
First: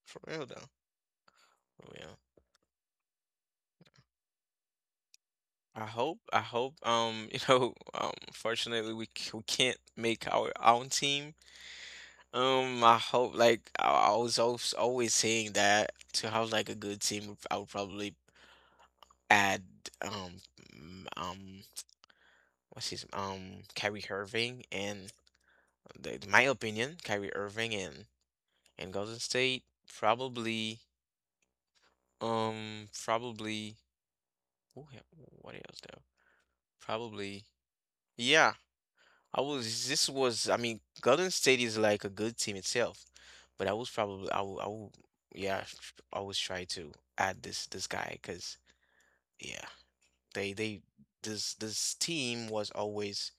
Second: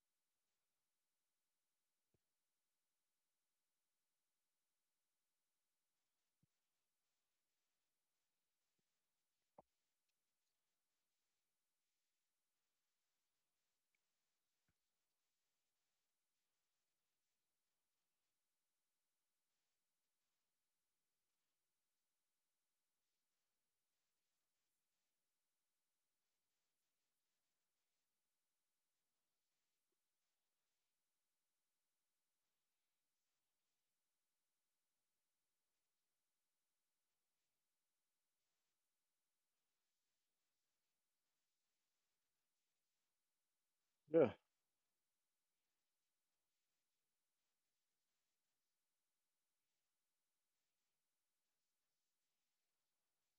[SPEAKER 1] for real though, for real. I hope, you know, fortunately we can't make our own team. I hope, like, I was always saying that to have, like, a good team, I would probably add, um, mm, um, Kyrie Irving and in my opinion, Kyrie Irving and Golden State probably probably what else though? Probably yeah. I was this was I mean Golden State is like a good team itself, but I was
[SPEAKER 2] Yeah.
[SPEAKER 1] probably I will yeah I always try to add this guy, because yeah they this team was always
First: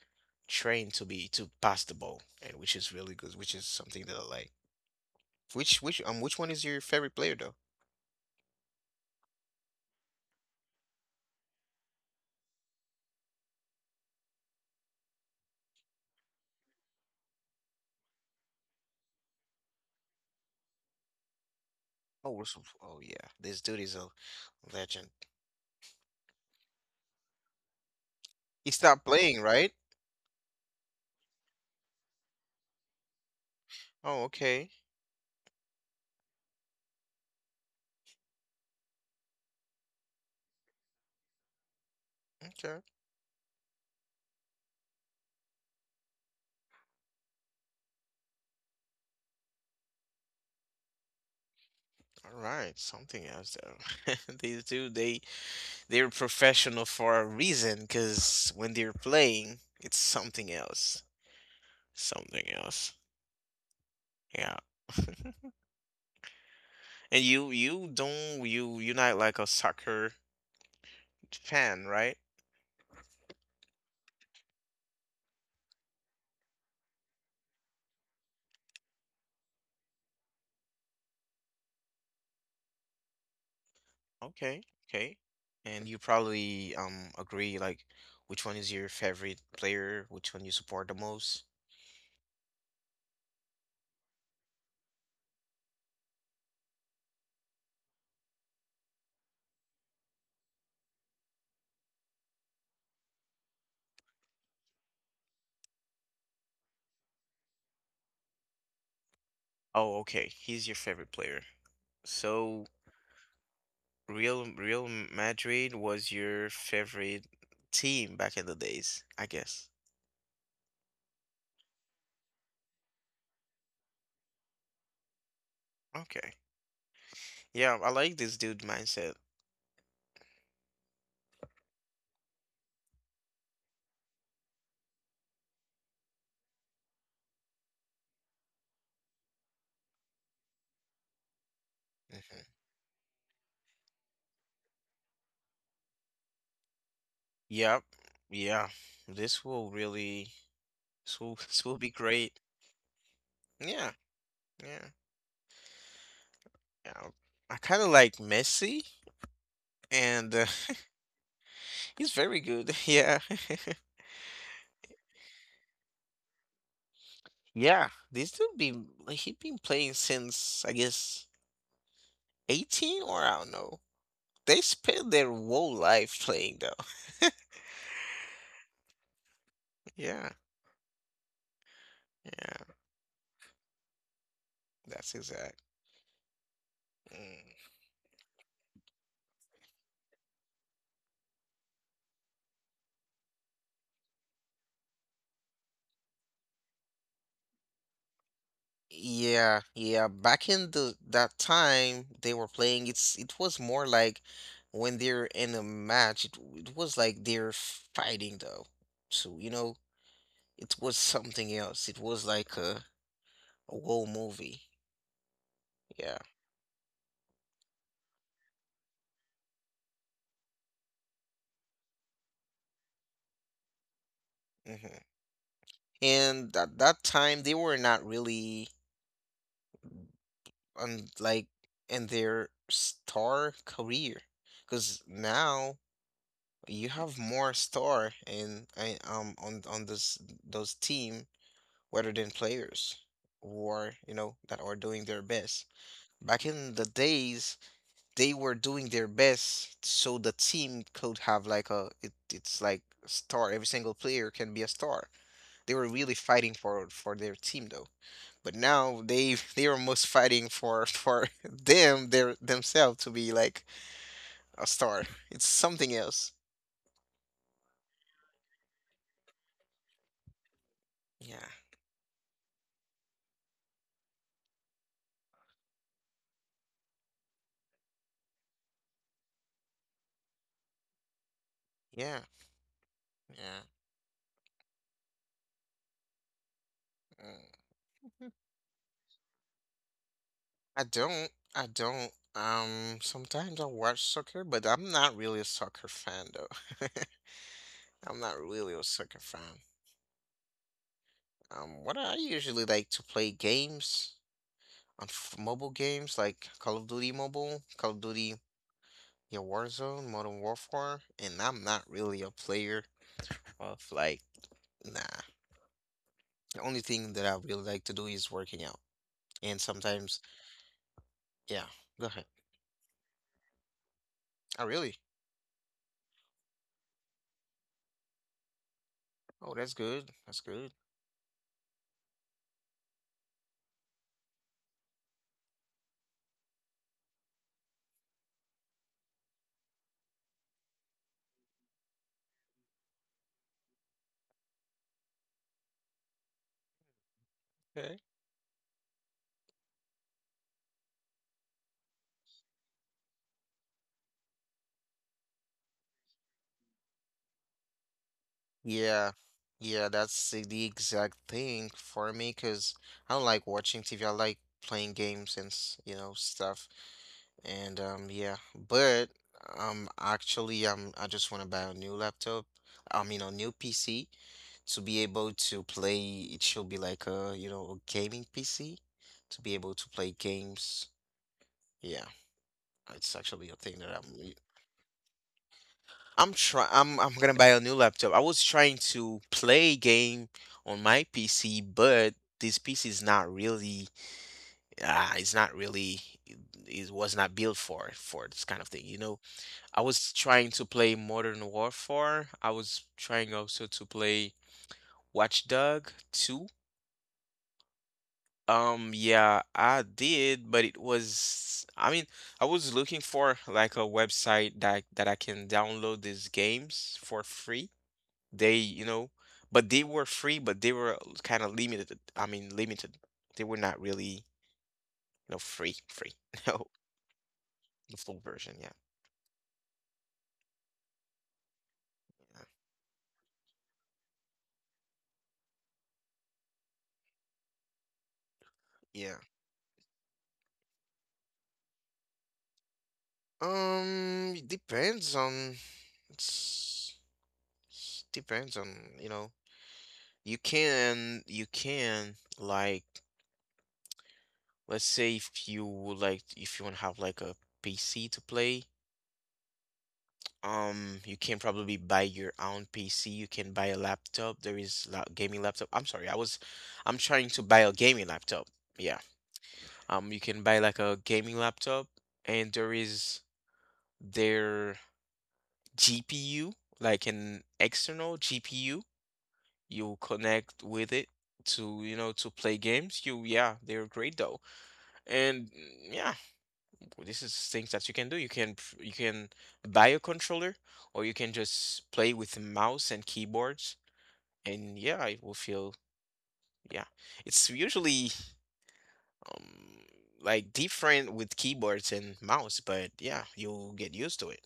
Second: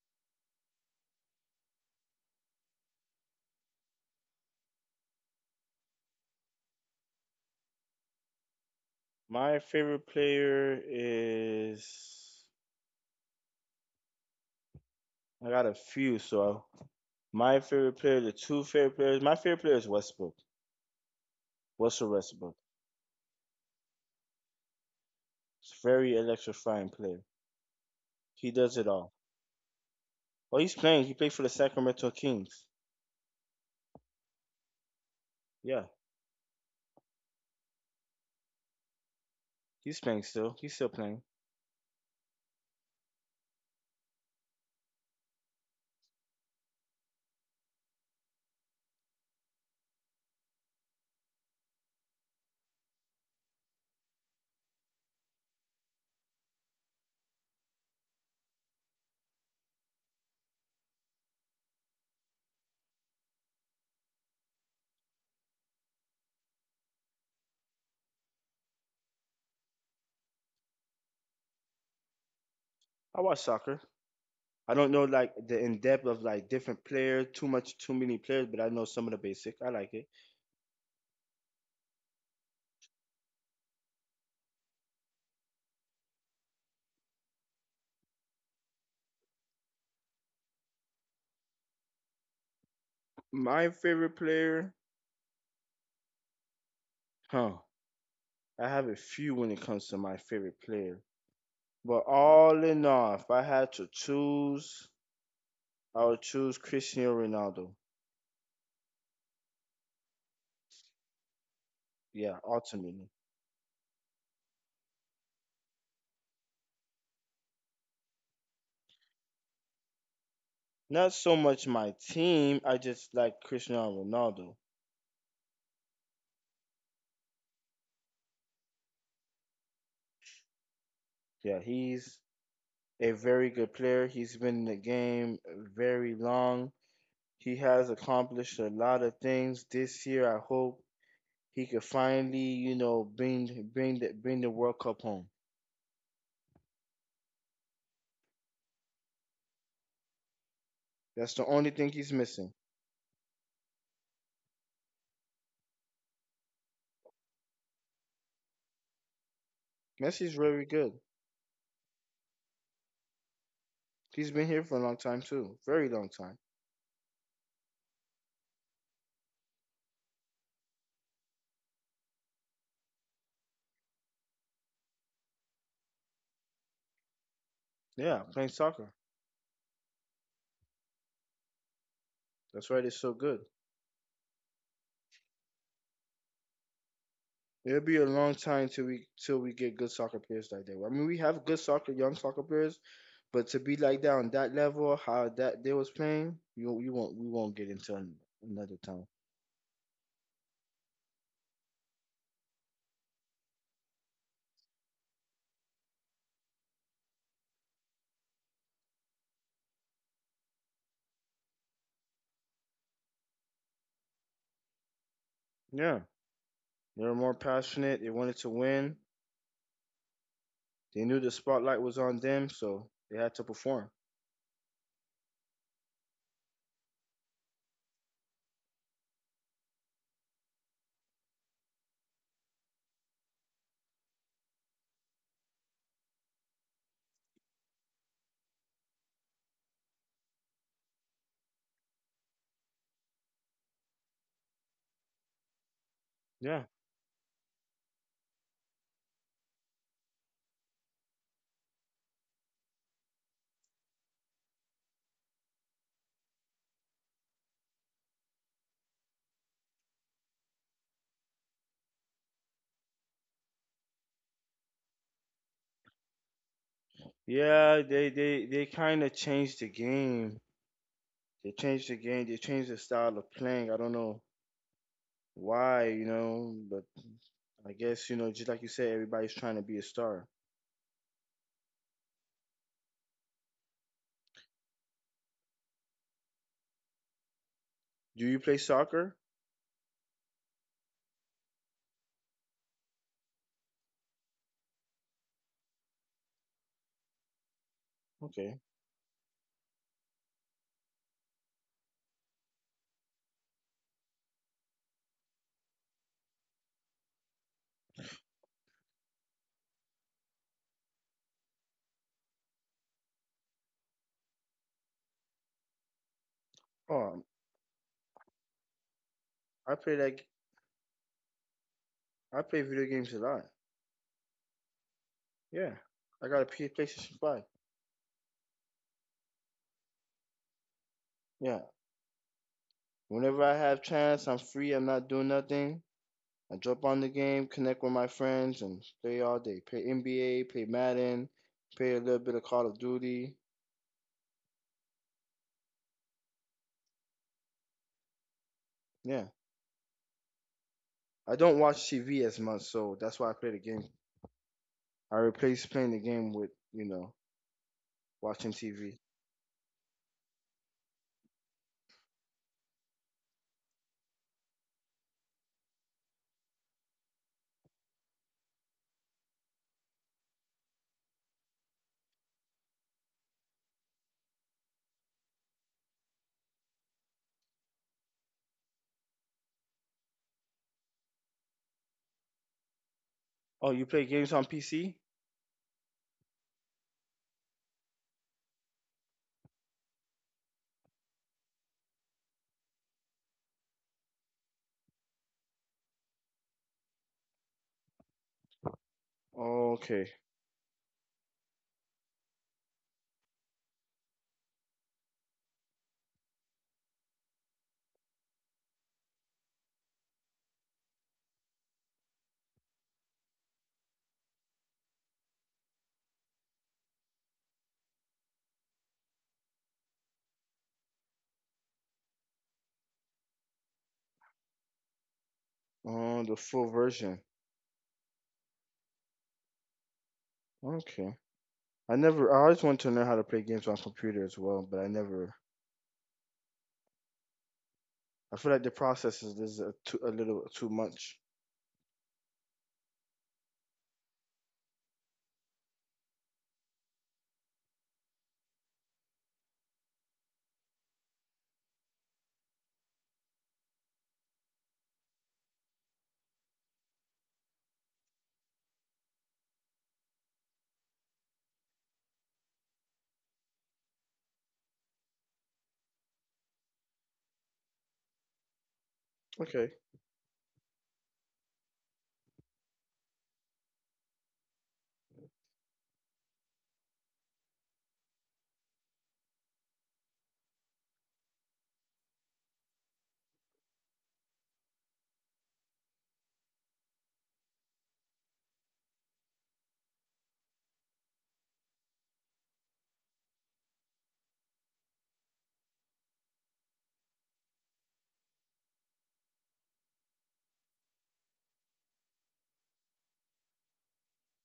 [SPEAKER 1] trained to be to pass the ball, and which is really good, which is something that I like. Which one is your favorite player though?
[SPEAKER 2] My favorite player is I got a few, so my favorite player, the two favorite players, my favorite player is Westbrook. Russell
[SPEAKER 1] Oh,
[SPEAKER 2] Westbrook.
[SPEAKER 1] Russell. Oh yeah, this dude is a legend.
[SPEAKER 2] He's a very electrifying player. He
[SPEAKER 1] He
[SPEAKER 2] does it
[SPEAKER 1] stopped
[SPEAKER 2] all.
[SPEAKER 1] playing, right?
[SPEAKER 2] Oh, he's playing. He played for the Sacramento Kings.
[SPEAKER 1] Oh, okay.
[SPEAKER 2] Yeah, he's playing still. He's still playing.
[SPEAKER 1] Okay. All right. Something else though. These two, they're professional for a reason, because when they're playing, it's something else. Something else. Yeah. And you don't you you're not like a soccer fan, right?
[SPEAKER 2] I watch soccer. I don't know like the in depth of like different players, too much, too many players, but I know some of the basic. I like it.
[SPEAKER 1] Okay, okay. And you probably agree like which one is your favorite player, which one you support the most.
[SPEAKER 2] My favorite player, huh? I have a few when it comes to my favorite player. But all in all, if I had to choose, I would choose Cristiano Ronaldo.
[SPEAKER 1] Oh, okay. He's your favorite player.
[SPEAKER 2] Yeah,
[SPEAKER 1] So
[SPEAKER 2] ultimately.
[SPEAKER 1] Real Madrid was your favorite team back in the days, I guess.
[SPEAKER 2] Not so much my team, I just like Cristiano Ronaldo.
[SPEAKER 1] Okay. Yeah, I like this dude mindset.
[SPEAKER 2] Yeah, he's a very good player. He's been in the game very long. He has accomplished a lot of things this year. I hope he could finally,
[SPEAKER 1] Mhm.
[SPEAKER 2] you know, bring the World Cup home.
[SPEAKER 1] Yep. Yeah. This will really this
[SPEAKER 2] That's
[SPEAKER 1] will,
[SPEAKER 2] the
[SPEAKER 1] this
[SPEAKER 2] only
[SPEAKER 1] will
[SPEAKER 2] thing
[SPEAKER 1] be
[SPEAKER 2] he's
[SPEAKER 1] great.
[SPEAKER 2] missing.
[SPEAKER 1] Yeah. Yeah. Yeah. I kind of like Messi
[SPEAKER 2] Messi's
[SPEAKER 1] and
[SPEAKER 2] really good.
[SPEAKER 1] he's very good. Yeah.
[SPEAKER 2] He's been here for a long time too. Very long time.
[SPEAKER 1] Yeah. This dude be. Like he been playing since I guess 18 or I don't know. They spend their whole life playing though.
[SPEAKER 2] Yeah, playing soccer.
[SPEAKER 1] Yeah.
[SPEAKER 2] That's
[SPEAKER 1] Yeah.
[SPEAKER 2] why they're so good.
[SPEAKER 1] That's exact. Mm.
[SPEAKER 2] It'll be a long time till we get good soccer players like that. I mean, we have good soccer, young soccer players, but to be like that on that level, how that they was playing, you won't we won't get into another time.
[SPEAKER 1] Yeah, yeah. Back in the that time they were playing, it was more like when they're in a match, it was like they're fighting though. So, you know, it was something else. It was like a whole movie.
[SPEAKER 2] Yeah,
[SPEAKER 1] Yeah.
[SPEAKER 2] they were more passionate. They wanted to win. They knew the spotlight was on them, so they had to perform.
[SPEAKER 1] hmm And at that time they were not really on like in their star career. Because now you have more star in on this those team rather than players or you know that are doing their best. Back
[SPEAKER 2] Yeah,
[SPEAKER 1] in the days, they were doing their best so the team could have like a it's like a star. Every single player can be a star. They were really fighting for their team though. But now they they are most fighting for for them their themselves to be like a star. It's something else.
[SPEAKER 2] yeah. They kind of changed the game.
[SPEAKER 1] Yeah.
[SPEAKER 2] They changed the game. They changed the style of playing. I don't know why, you know, but I guess, you know, just like you said, everybody's trying to be a star.
[SPEAKER 1] Yeah. Yeah. Mm.
[SPEAKER 2] Do you play soccer?
[SPEAKER 1] I don't. I don't. Sometimes I watch soccer, but I'm not really a soccer fan though. I'm not
[SPEAKER 2] Okay.
[SPEAKER 1] really a soccer fan. What I usually like to play games on f mobile games like Call of Duty Mobile, Call of Duty, yeah, Warzone, Modern Warfare, and I'm not really a player of like, nah. The only thing
[SPEAKER 2] Oh,
[SPEAKER 1] that I really like to do is working out. And
[SPEAKER 2] I play
[SPEAKER 1] sometimes,
[SPEAKER 2] like
[SPEAKER 1] yeah, go ahead.
[SPEAKER 2] I play video games a lot.
[SPEAKER 1] I really?
[SPEAKER 2] Yeah. I got a PlayStation 5.
[SPEAKER 1] Oh, that's good. That's good.
[SPEAKER 2] Yeah. Whenever I have chance, I'm free, I'm not doing nothing. I jump on the game, connect with my friends and play all day. Play NBA, play Madden, play a little bit of Call of Duty. Yeah. I don't watch TV as much, so that's why I play the game. I replace playing the game with, you know, watching TV.
[SPEAKER 1] Yeah, yeah, that's the exact thing for me because I don't like watching TV. I like playing games and you know stuff. And yeah, but actually, I just want to buy a new laptop. I mean, a new PC to be able to play. It should be like a you know a gaming PC to be able to play games. Yeah, it's actually a
[SPEAKER 2] Oh,
[SPEAKER 1] thing
[SPEAKER 2] you
[SPEAKER 1] that
[SPEAKER 2] play games on PC?
[SPEAKER 1] I'm try I'm gonna buy a new laptop. I was trying to play a game on my PC, but this PC is not really it's not really it was not built for this kind of thing, you know. I
[SPEAKER 2] Okay.
[SPEAKER 1] was trying to play Modern Warfare. I was trying also to play Watch Dog 2. Yeah, I did, but it was I mean, I was looking for like a website that I can download these games for free. They, you know, but they were free, but they were kind of limited. I mean, limited. They were not really, you know, free, free.
[SPEAKER 2] Oh, the full
[SPEAKER 1] No,
[SPEAKER 2] version.
[SPEAKER 1] the full version. Yeah,
[SPEAKER 2] Okay. I never. I always wanted to learn how to play games on computer as well, but I never. I feel like the
[SPEAKER 1] yeah.
[SPEAKER 2] process is a, too, a little too much.
[SPEAKER 1] Yeah. It depends on. It's, Depends on, you know, you can like, let's say if you would like, if you want to have like a PC to play. You can probably buy your own PC. You can buy a laptop. There is la gaming laptop. I'm sorry, I was, I'm trying to buy a gaming laptop. Yeah.
[SPEAKER 2] Okay.
[SPEAKER 1] You can buy like a gaming laptop, and there is their GPU, like an external GPU. You connect with it to, you know, to play games. You, yeah, they're great though. And yeah, well, this is things that you can do. You can buy a controller, or you can just play with mouse and keyboards. And yeah, it will feel yeah. It's usually um, like different with keyboards and mouse, but yeah, you'll get used to it.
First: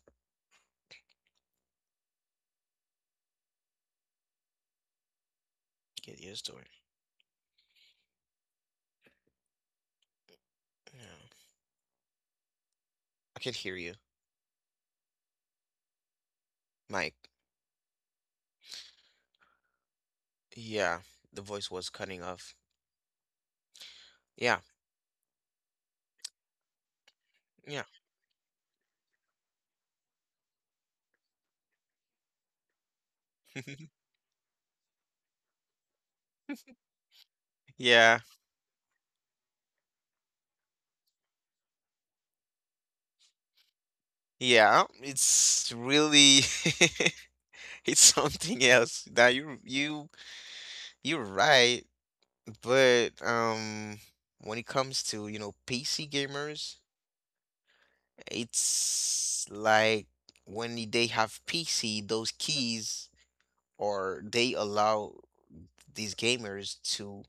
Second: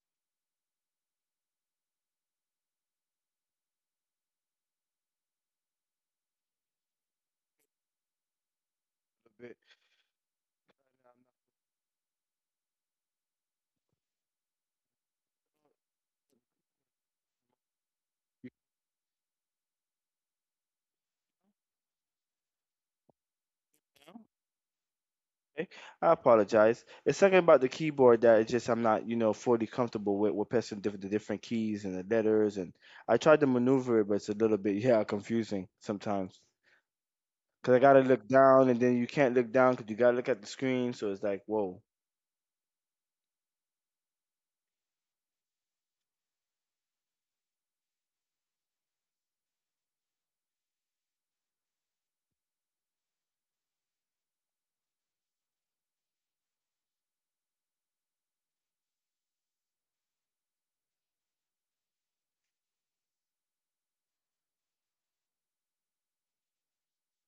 [SPEAKER 1] Get used to it.
[SPEAKER 2] A bit.
[SPEAKER 1] Yeah, I can hear you, Mike. Yeah, the voice was cutting off. Yeah,
[SPEAKER 2] Okay. I apologize. It's something about the
[SPEAKER 1] yeah,
[SPEAKER 2] keyboard that it's just I'm not, you know, fully comfortable with pressing the different keys and the letters, and I tried to maneuver it, but it's a little bit yeah confusing sometimes because I gotta
[SPEAKER 1] yeah,
[SPEAKER 2] look down, and then you can't look down because you gotta look at the screen, so it's like whoa.
[SPEAKER 1] yeah. It's really it's something else. Now you're right. But when it comes to, you know, PC gamers, it's like when they have PC, those keys or they allow these gamers to,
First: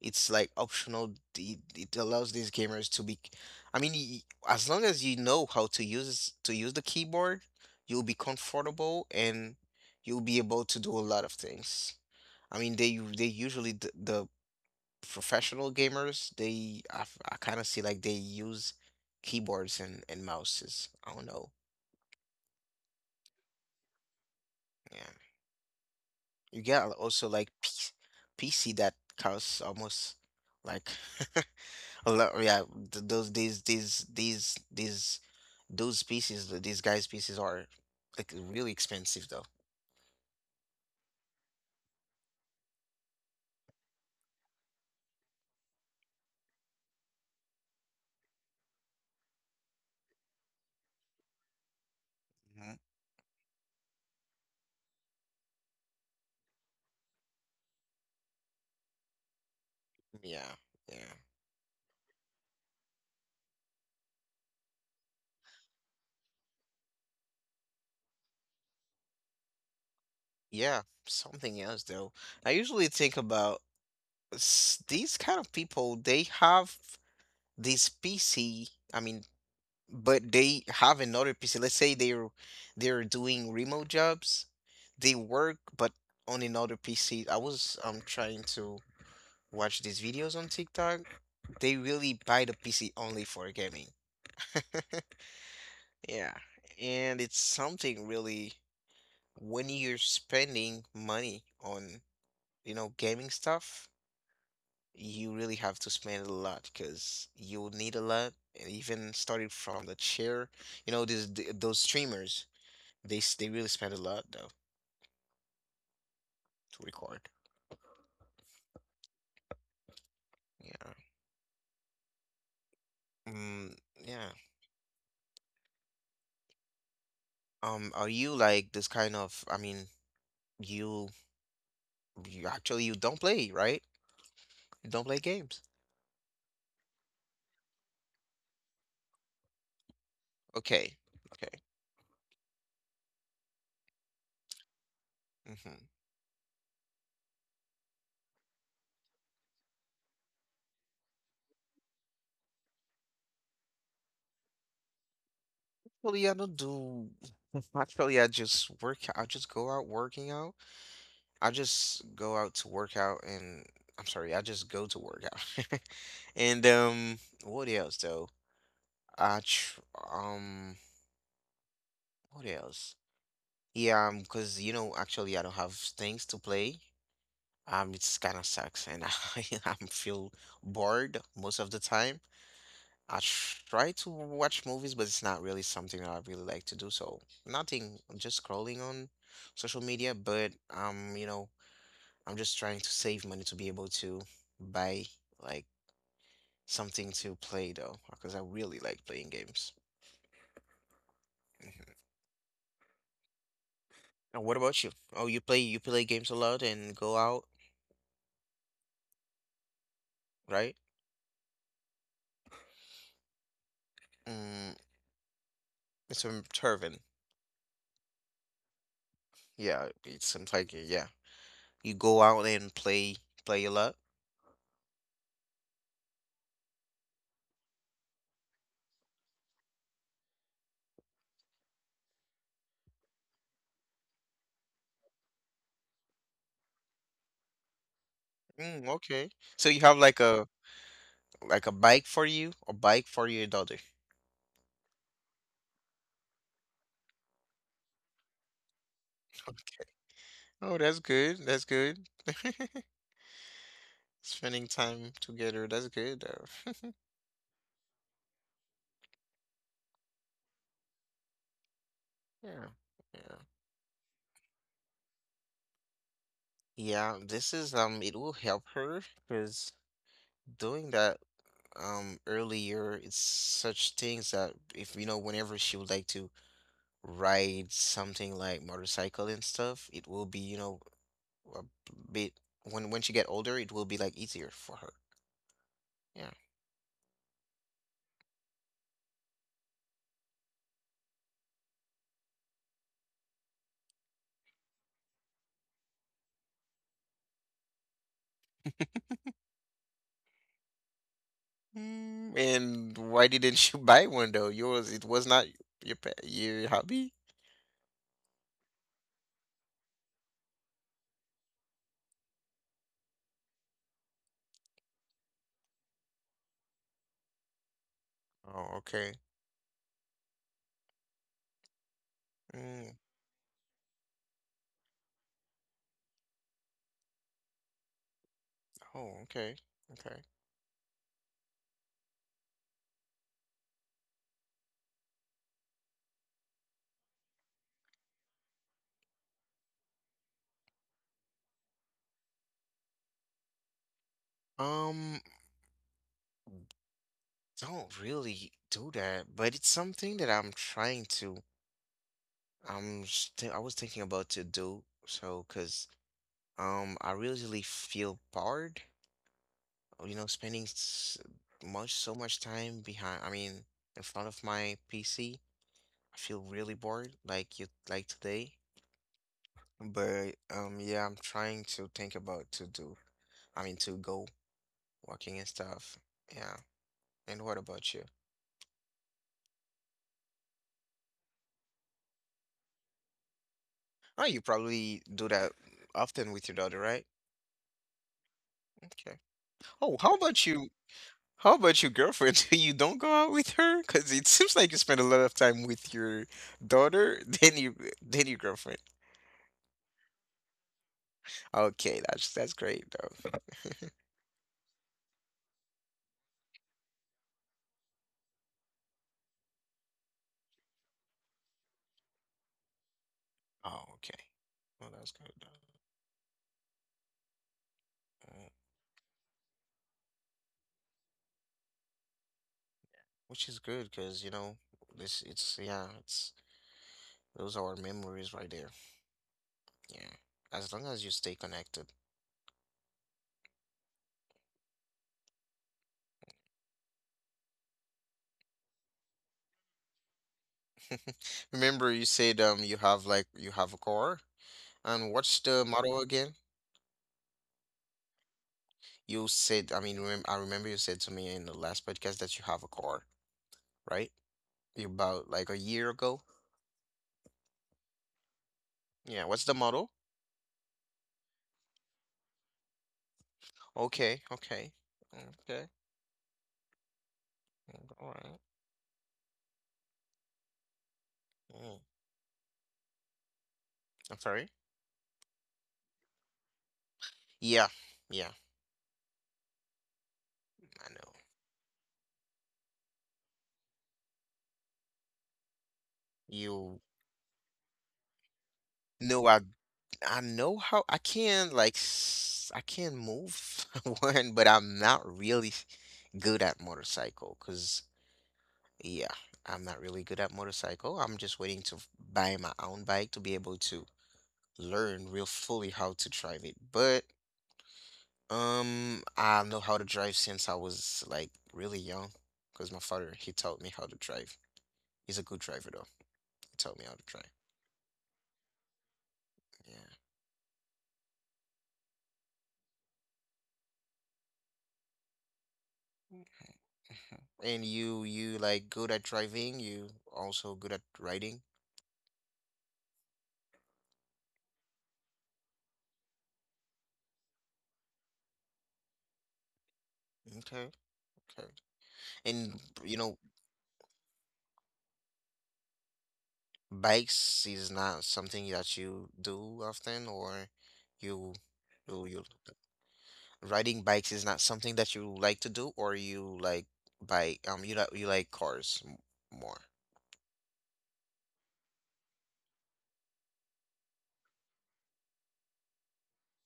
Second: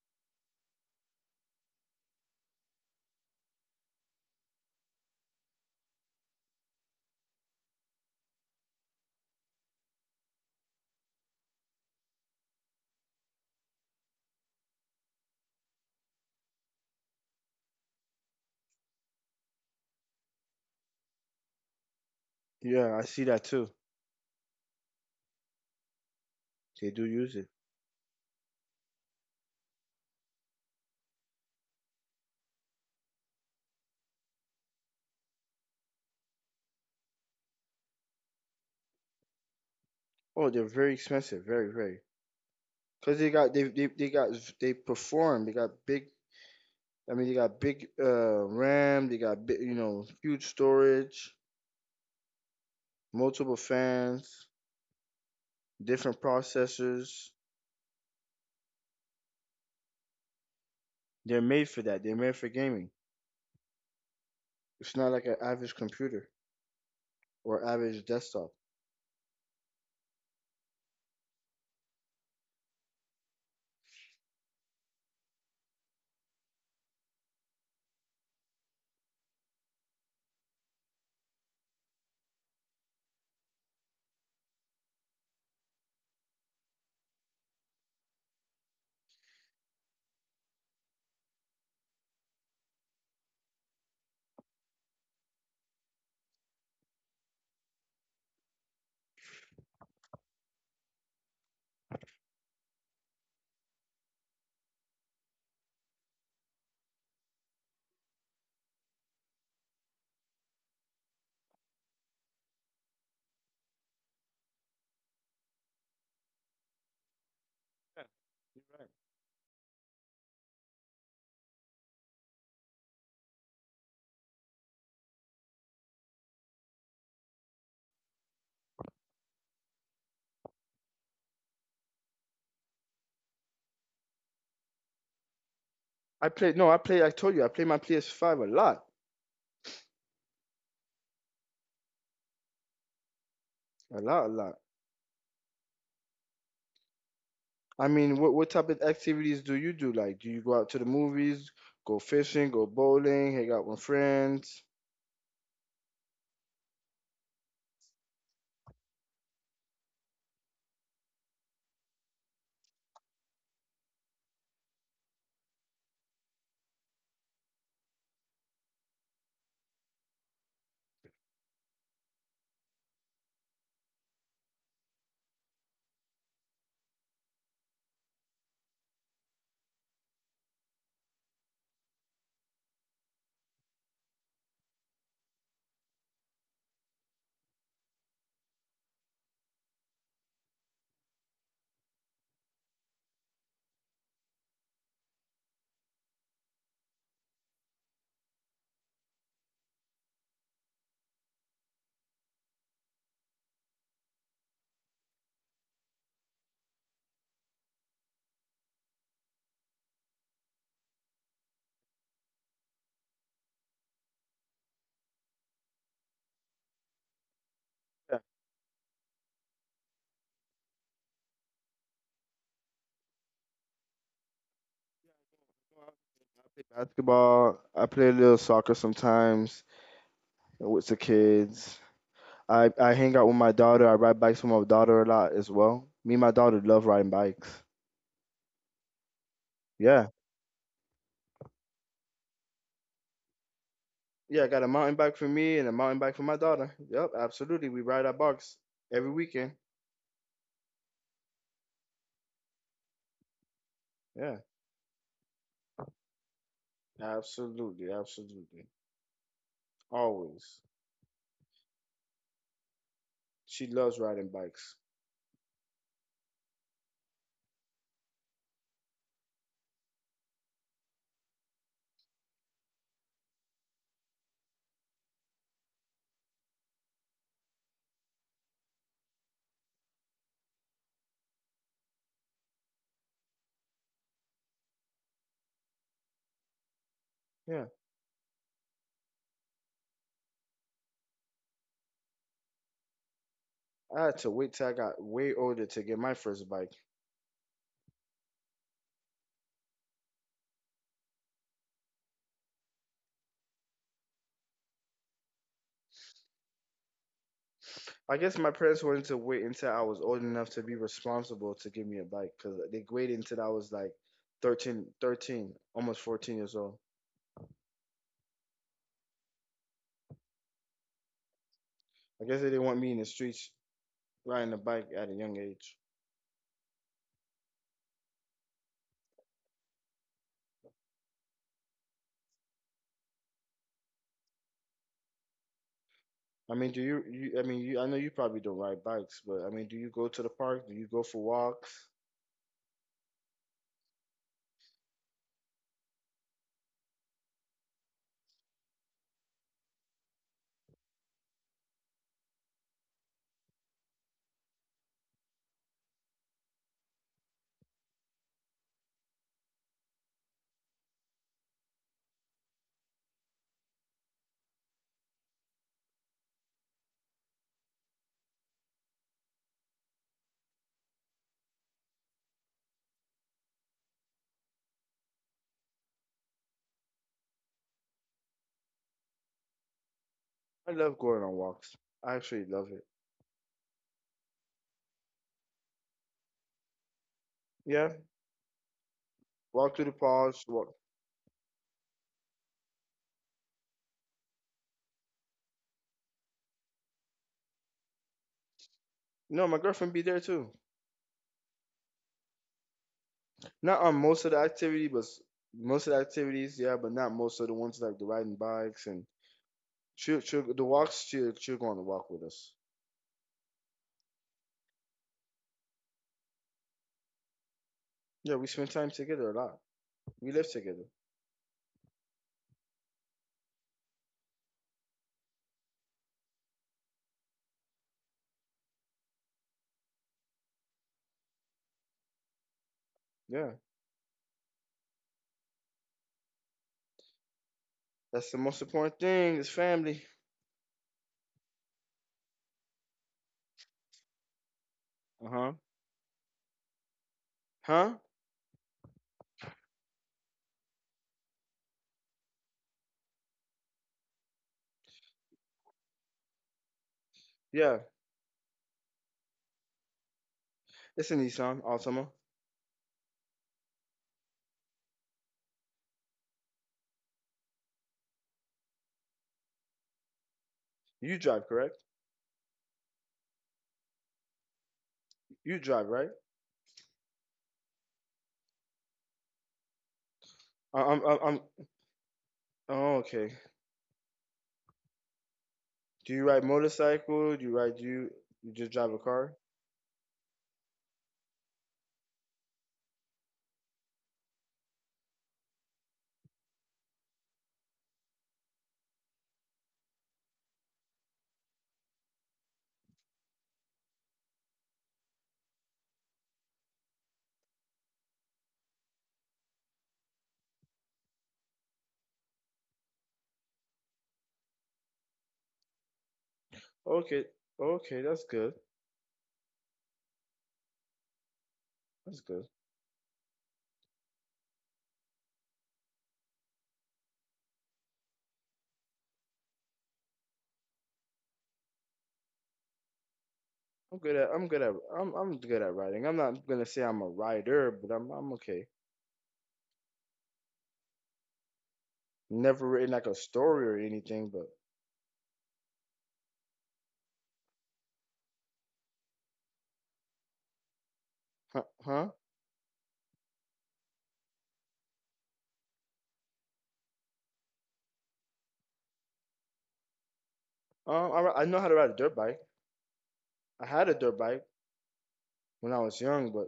[SPEAKER 1] it's like optional. It allows these gamers to be, I mean, as long as you know how to use the keyboard, you'll be comfortable and you'll be able to do a lot of things. I mean, they usually the professional gamers, kind of see like they use keyboards and mouses. I don't know.
[SPEAKER 2] Yeah, I see that too.
[SPEAKER 1] Yeah. You get
[SPEAKER 2] They do use
[SPEAKER 1] also
[SPEAKER 2] it.
[SPEAKER 1] like PC that costs almost like a lot. Yeah, th- those these those pieces, these guys' pieces are like really expensive though.
[SPEAKER 2] Oh, they're very expensive, very, very. Cause they perform. They got big. I mean, they got big RAM. They got big, you know, huge storage,
[SPEAKER 1] Mhm.
[SPEAKER 2] multiple fans, different processors.
[SPEAKER 1] Yeah, yeah.
[SPEAKER 2] They're made for that. They're made for gaming. It's not like an average computer or average desktop.
[SPEAKER 1] Yeah, something else though. I usually think about these kind of people, they have this PC, I mean, but they have another PC. Let's say they're doing remote jobs. They work but on another PC. I was trying to watch these videos on TikTok. They really buy the PC only for gaming. Yeah, and it's something really when you're spending money on, you know, gaming stuff you really have to spend a lot because you will need a lot. And even starting from the chair, you know, those streamers, they really spend a lot though to record. Yeah. Mm, yeah. Are you like this kind of, I mean, you you actually you don't play, right? You don't play games.
[SPEAKER 2] I play. No, I play. I told you, I play my PS5 a lot,
[SPEAKER 1] Okay. Okay.
[SPEAKER 2] a lot, a lot.
[SPEAKER 1] Mm-hmm.
[SPEAKER 2] I mean, what type of activities do you do? Like, do you go out to the movies, go fishing, go bowling, hang out with friends?
[SPEAKER 1] Well, yeah, I don't do. Actually, I just work. I just go out working out. I just go out to work out and I'm sorry, I just go to work out. And what else though? I tr um, what else? Yeah, because you know, actually, I don't have things to play. It's kind of sucks, and I I'm feel bored most of the time. I try to watch movies, but it's not really something that I really like to do. So nothing, I'm just scrolling on social media. But you know, I'm just trying to save money to be able to buy like something to play though, because I really like playing games. Mm-hmm. And what about you? Oh, you play games a lot and go out, right? Mm, it's from Turvin.
[SPEAKER 2] Yeah,
[SPEAKER 1] Yeah, it's some tiger, yeah. You go out and play a lot.
[SPEAKER 2] I play basketball. I play a little soccer sometimes with the kids. I hang out with my daughter. I ride bikes with my daughter a lot as well. Me and my daughter love riding bikes.
[SPEAKER 1] Mm, okay. So you have
[SPEAKER 2] Yeah.
[SPEAKER 1] like a bike for you, a bike for your daughter.
[SPEAKER 2] Yeah, I got a mountain bike for me and a mountain bike for my daughter. Yep, absolutely. We ride our bikes every weekend.
[SPEAKER 1] Oh, that's good. That's good.
[SPEAKER 2] Yeah,
[SPEAKER 1] Spending time together, that's good.
[SPEAKER 2] absolutely, absolutely. Always.
[SPEAKER 1] Yeah. Yeah.
[SPEAKER 2] She loves riding bikes.
[SPEAKER 1] Yeah, this is it will help her because doing that earlier it's such things that if you know whenever she would like to ride something like motorcycle and stuff, it will be, you know, a bit when she get older, it will be like easier for her. Yeah.
[SPEAKER 2] Yeah. I had to wait till I got way older to get my first bike.
[SPEAKER 1] Mm, and why didn't you buy one though? Yours, it was not your hobby?
[SPEAKER 2] I guess my parents wanted to wait until I was old enough to be responsible to give me a bike because they waited until I was like 13, almost 14 years old.
[SPEAKER 1] Oh, okay.
[SPEAKER 2] I guess they didn't want me
[SPEAKER 1] Mm,
[SPEAKER 2] in the streets riding a bike at a young age.
[SPEAKER 1] oh, okay. Okay.
[SPEAKER 2] I mean, do you, you I mean, you, I know you probably don't ride bikes, but I mean, do you go to the park? Do you go for walks?
[SPEAKER 1] Um, don't really do that, but it's something that I'm trying to. I was thinking about to do so, cause I really feel bored you know, much so much time behind, I mean, in front of my PC. I feel really bored, like you like today. But yeah, I'm trying to think about to do. I mean, to go walking and stuff. Yeah. And what about you?
[SPEAKER 2] I love going on walks. I actually love it.
[SPEAKER 1] Oh, you probably do that often with your daughter, right?
[SPEAKER 2] Yeah,
[SPEAKER 1] Okay.
[SPEAKER 2] walk through the
[SPEAKER 1] Oh, how about
[SPEAKER 2] parks,
[SPEAKER 1] you?
[SPEAKER 2] walk.
[SPEAKER 1] How about your girlfriend? You don't go out with her? Because it seems like you spend a lot of time with your daughter than your girlfriend.
[SPEAKER 2] No, my girlfriend be there too.
[SPEAKER 1] Okay, that's great though.
[SPEAKER 2] Not on most of the activity, but most of the activities, yeah, but not most of the ones like the riding bikes and she'll, she'll the walks. She'll go on the walk with us.
[SPEAKER 1] Oh, okay. Well, that's good though.
[SPEAKER 2] Yeah,
[SPEAKER 1] Uh,
[SPEAKER 2] we spend time together a lot. We live together.
[SPEAKER 1] Which is good because you know this it's yeah it's those are our memories right there. Yeah, as long as you stay connected.
[SPEAKER 2] Yeah, that's the most important thing is family.
[SPEAKER 1] Remember you said you have like you have a car and
[SPEAKER 2] Uh
[SPEAKER 1] what's
[SPEAKER 2] huh.
[SPEAKER 1] the model again?
[SPEAKER 2] Huh?
[SPEAKER 1] You said I mean remem I remember you said to me in the last podcast that you have a car, right? About like a year ago.
[SPEAKER 2] Yeah.
[SPEAKER 1] Yeah, what's the model?
[SPEAKER 2] It's a Nissan Altima.
[SPEAKER 1] Okay, okay, okay, mm, all right.
[SPEAKER 2] You drive,
[SPEAKER 1] Mm,
[SPEAKER 2] correct?
[SPEAKER 1] I'm sorry.
[SPEAKER 2] You drive, right?
[SPEAKER 1] Yeah, yeah,
[SPEAKER 2] I-
[SPEAKER 1] I
[SPEAKER 2] I'm
[SPEAKER 1] know.
[SPEAKER 2] I'm. I'm Oh, okay. Do you ride
[SPEAKER 1] You
[SPEAKER 2] motorcycle? Do you ride? Do you just drive a
[SPEAKER 1] know,
[SPEAKER 2] car?
[SPEAKER 1] I know how I can I can move one, but I'm not really good at motorcycle. Cause yeah, I'm not really good at motorcycle. I'm just waiting to buy my own bike to be able to learn real fully how to drive it. But I know how to drive since I was like really young, cause my father he taught me how to drive. He's a good driver though. He taught me how to
[SPEAKER 2] Okay.
[SPEAKER 1] drive.
[SPEAKER 2] Okay, that's good.
[SPEAKER 1] Yeah.
[SPEAKER 2] That's good.
[SPEAKER 1] Mhm. And you like good at driving, you also good at riding.
[SPEAKER 2] I'm good at I'm good at I'm good at writing. I'm not gonna say I'm a writer, but I'm okay.
[SPEAKER 1] Okay. Okay. And
[SPEAKER 2] Never written like a story or anything, but
[SPEAKER 1] bikes is not something that you do often or you you
[SPEAKER 2] huh?
[SPEAKER 1] you riding bikes is not something that you like to do or you like cars more.
[SPEAKER 2] Huh? I know how to ride a dirt bike. I had a dirt bike when I was young, but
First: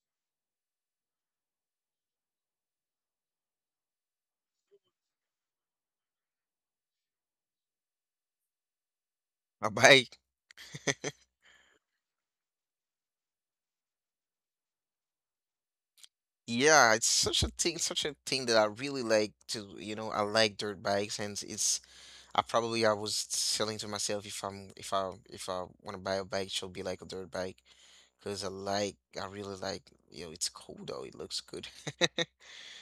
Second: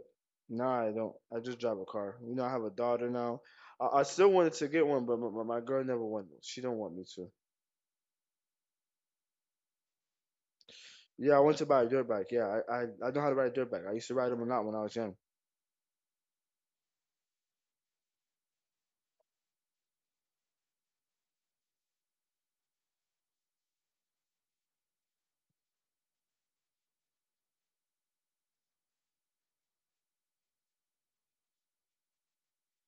[SPEAKER 2] now I don't. I just drive a car. You know, I have a daughter now. I still wanted to get one, but my girl never wanted. She don't want me to.
[SPEAKER 1] A bike.
[SPEAKER 2] Yeah, I want to buy a dirt bike. Yeah, I know how to ride a dirt bike. I used to ride them a lot when I was young.
[SPEAKER 1] Yeah, it's such a thing that I really like to, I like dirt bikes. And it's I was selling to myself, if I want to buy a bike, it should be like a dirt bike, because I really like, you know, it's cool though, it looks good.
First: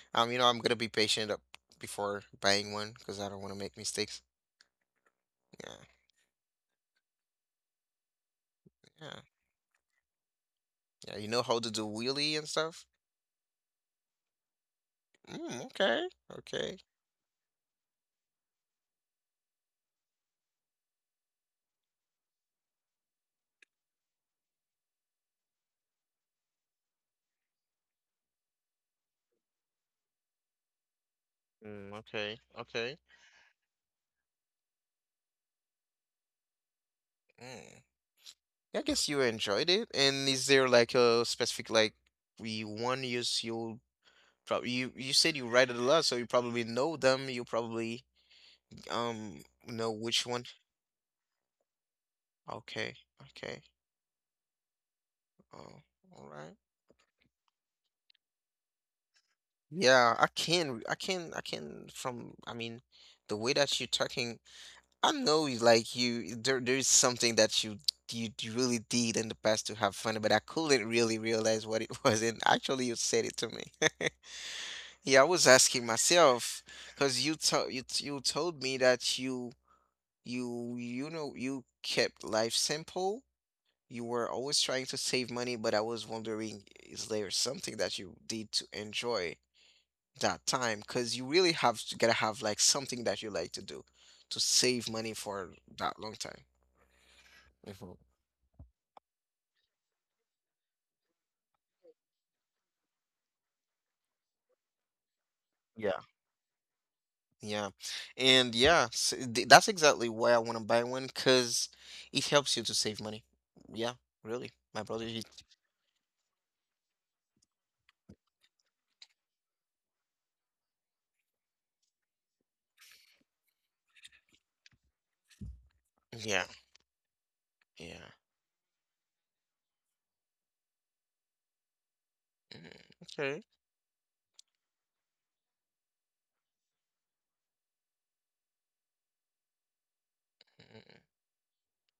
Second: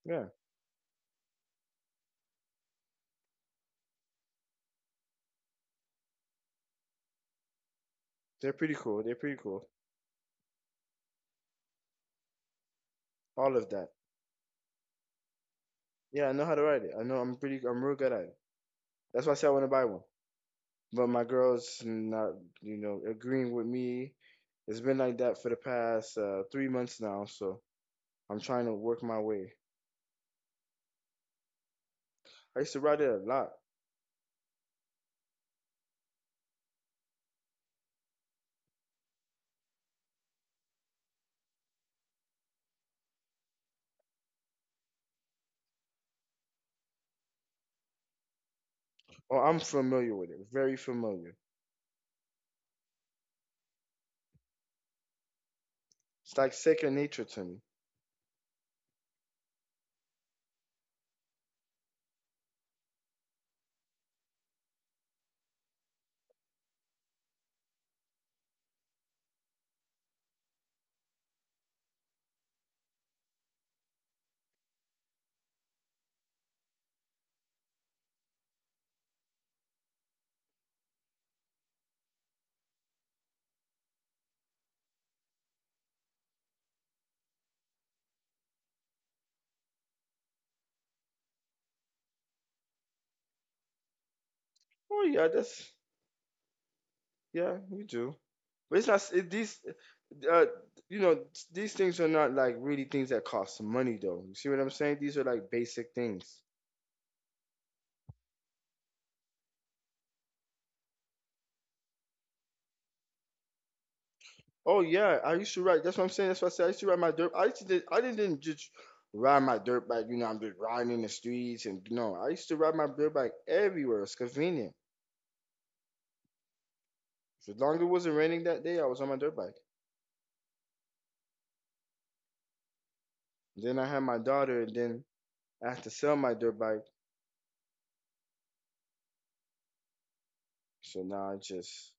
[SPEAKER 2] Yeah,
[SPEAKER 1] You know I'm gonna be patient up before buying one because I don't want to make mistakes. Yeah,
[SPEAKER 2] they're pretty cool. They're
[SPEAKER 1] yeah,
[SPEAKER 2] pretty cool.
[SPEAKER 1] yeah. You know how to do wheelie and stuff.
[SPEAKER 2] All of that.
[SPEAKER 1] Mm, okay,
[SPEAKER 2] Yeah, I know how to
[SPEAKER 1] okay,
[SPEAKER 2] ride it. I know I'm pretty. I'm real good at it. That's why I said I want to buy one. But my girl's not, you know, agreeing with me. It's been like that for the past 3 months now, so I'm trying to work my way.
[SPEAKER 1] mm, okay,
[SPEAKER 2] I used to
[SPEAKER 1] okay.
[SPEAKER 2] ride it a lot.
[SPEAKER 1] Mm. I guess you enjoyed it. And is there like a specific, like, we one use you. Probably you said you read it a lot, so you probably know them. You probably
[SPEAKER 2] Oh, I'm
[SPEAKER 1] know
[SPEAKER 2] familiar
[SPEAKER 1] which
[SPEAKER 2] with it.
[SPEAKER 1] one.
[SPEAKER 2] Very familiar.
[SPEAKER 1] Okay, okay. Oh, all
[SPEAKER 2] It's
[SPEAKER 1] right.
[SPEAKER 2] like second nature to me.
[SPEAKER 1] Yeah, I can. From I mean, the way that you're talking, I know you like you. There's something that really did in the past to have fun, but I couldn't really realize what it was. And actually, you said it to me. Yeah, I was asking myself because you told me that you. You know you kept life simple. You were always trying to save money, but I was wondering, is there something that you did to enjoy that time? Because you really have to gotta have like something that you like to do to save
[SPEAKER 2] Oh
[SPEAKER 1] money
[SPEAKER 2] yeah,
[SPEAKER 1] for
[SPEAKER 2] that's
[SPEAKER 1] that long time.
[SPEAKER 2] yeah, you
[SPEAKER 1] Mhm.
[SPEAKER 2] do. But it's not it, these. Uh, you know, these things are not like really things that cost money though. You see what I'm saying? These are like basic
[SPEAKER 1] Yeah.
[SPEAKER 2] things.
[SPEAKER 1] Yeah. And yeah, s th that's exactly why I want to buy one because it helps you to save money. Yeah, really.
[SPEAKER 2] Oh
[SPEAKER 1] My brother,
[SPEAKER 2] yeah,
[SPEAKER 1] he,
[SPEAKER 2] I used to ride. That's what I'm saying. That's what I said. I used to ride my dirt. I used to. I didn't just ride my dirt bike. You know, I'm just riding in the streets and no. I used to ride my dirt bike everywhere. It's convenient.
[SPEAKER 1] yeah,
[SPEAKER 2] As long as it
[SPEAKER 1] yeah.
[SPEAKER 2] wasn't raining that day, I was on my dirt bike.
[SPEAKER 1] Mm, okay.
[SPEAKER 2] Then I had my daughter, and then I had to sell my dirt bike.
[SPEAKER 1] Mm.
[SPEAKER 2] So now I just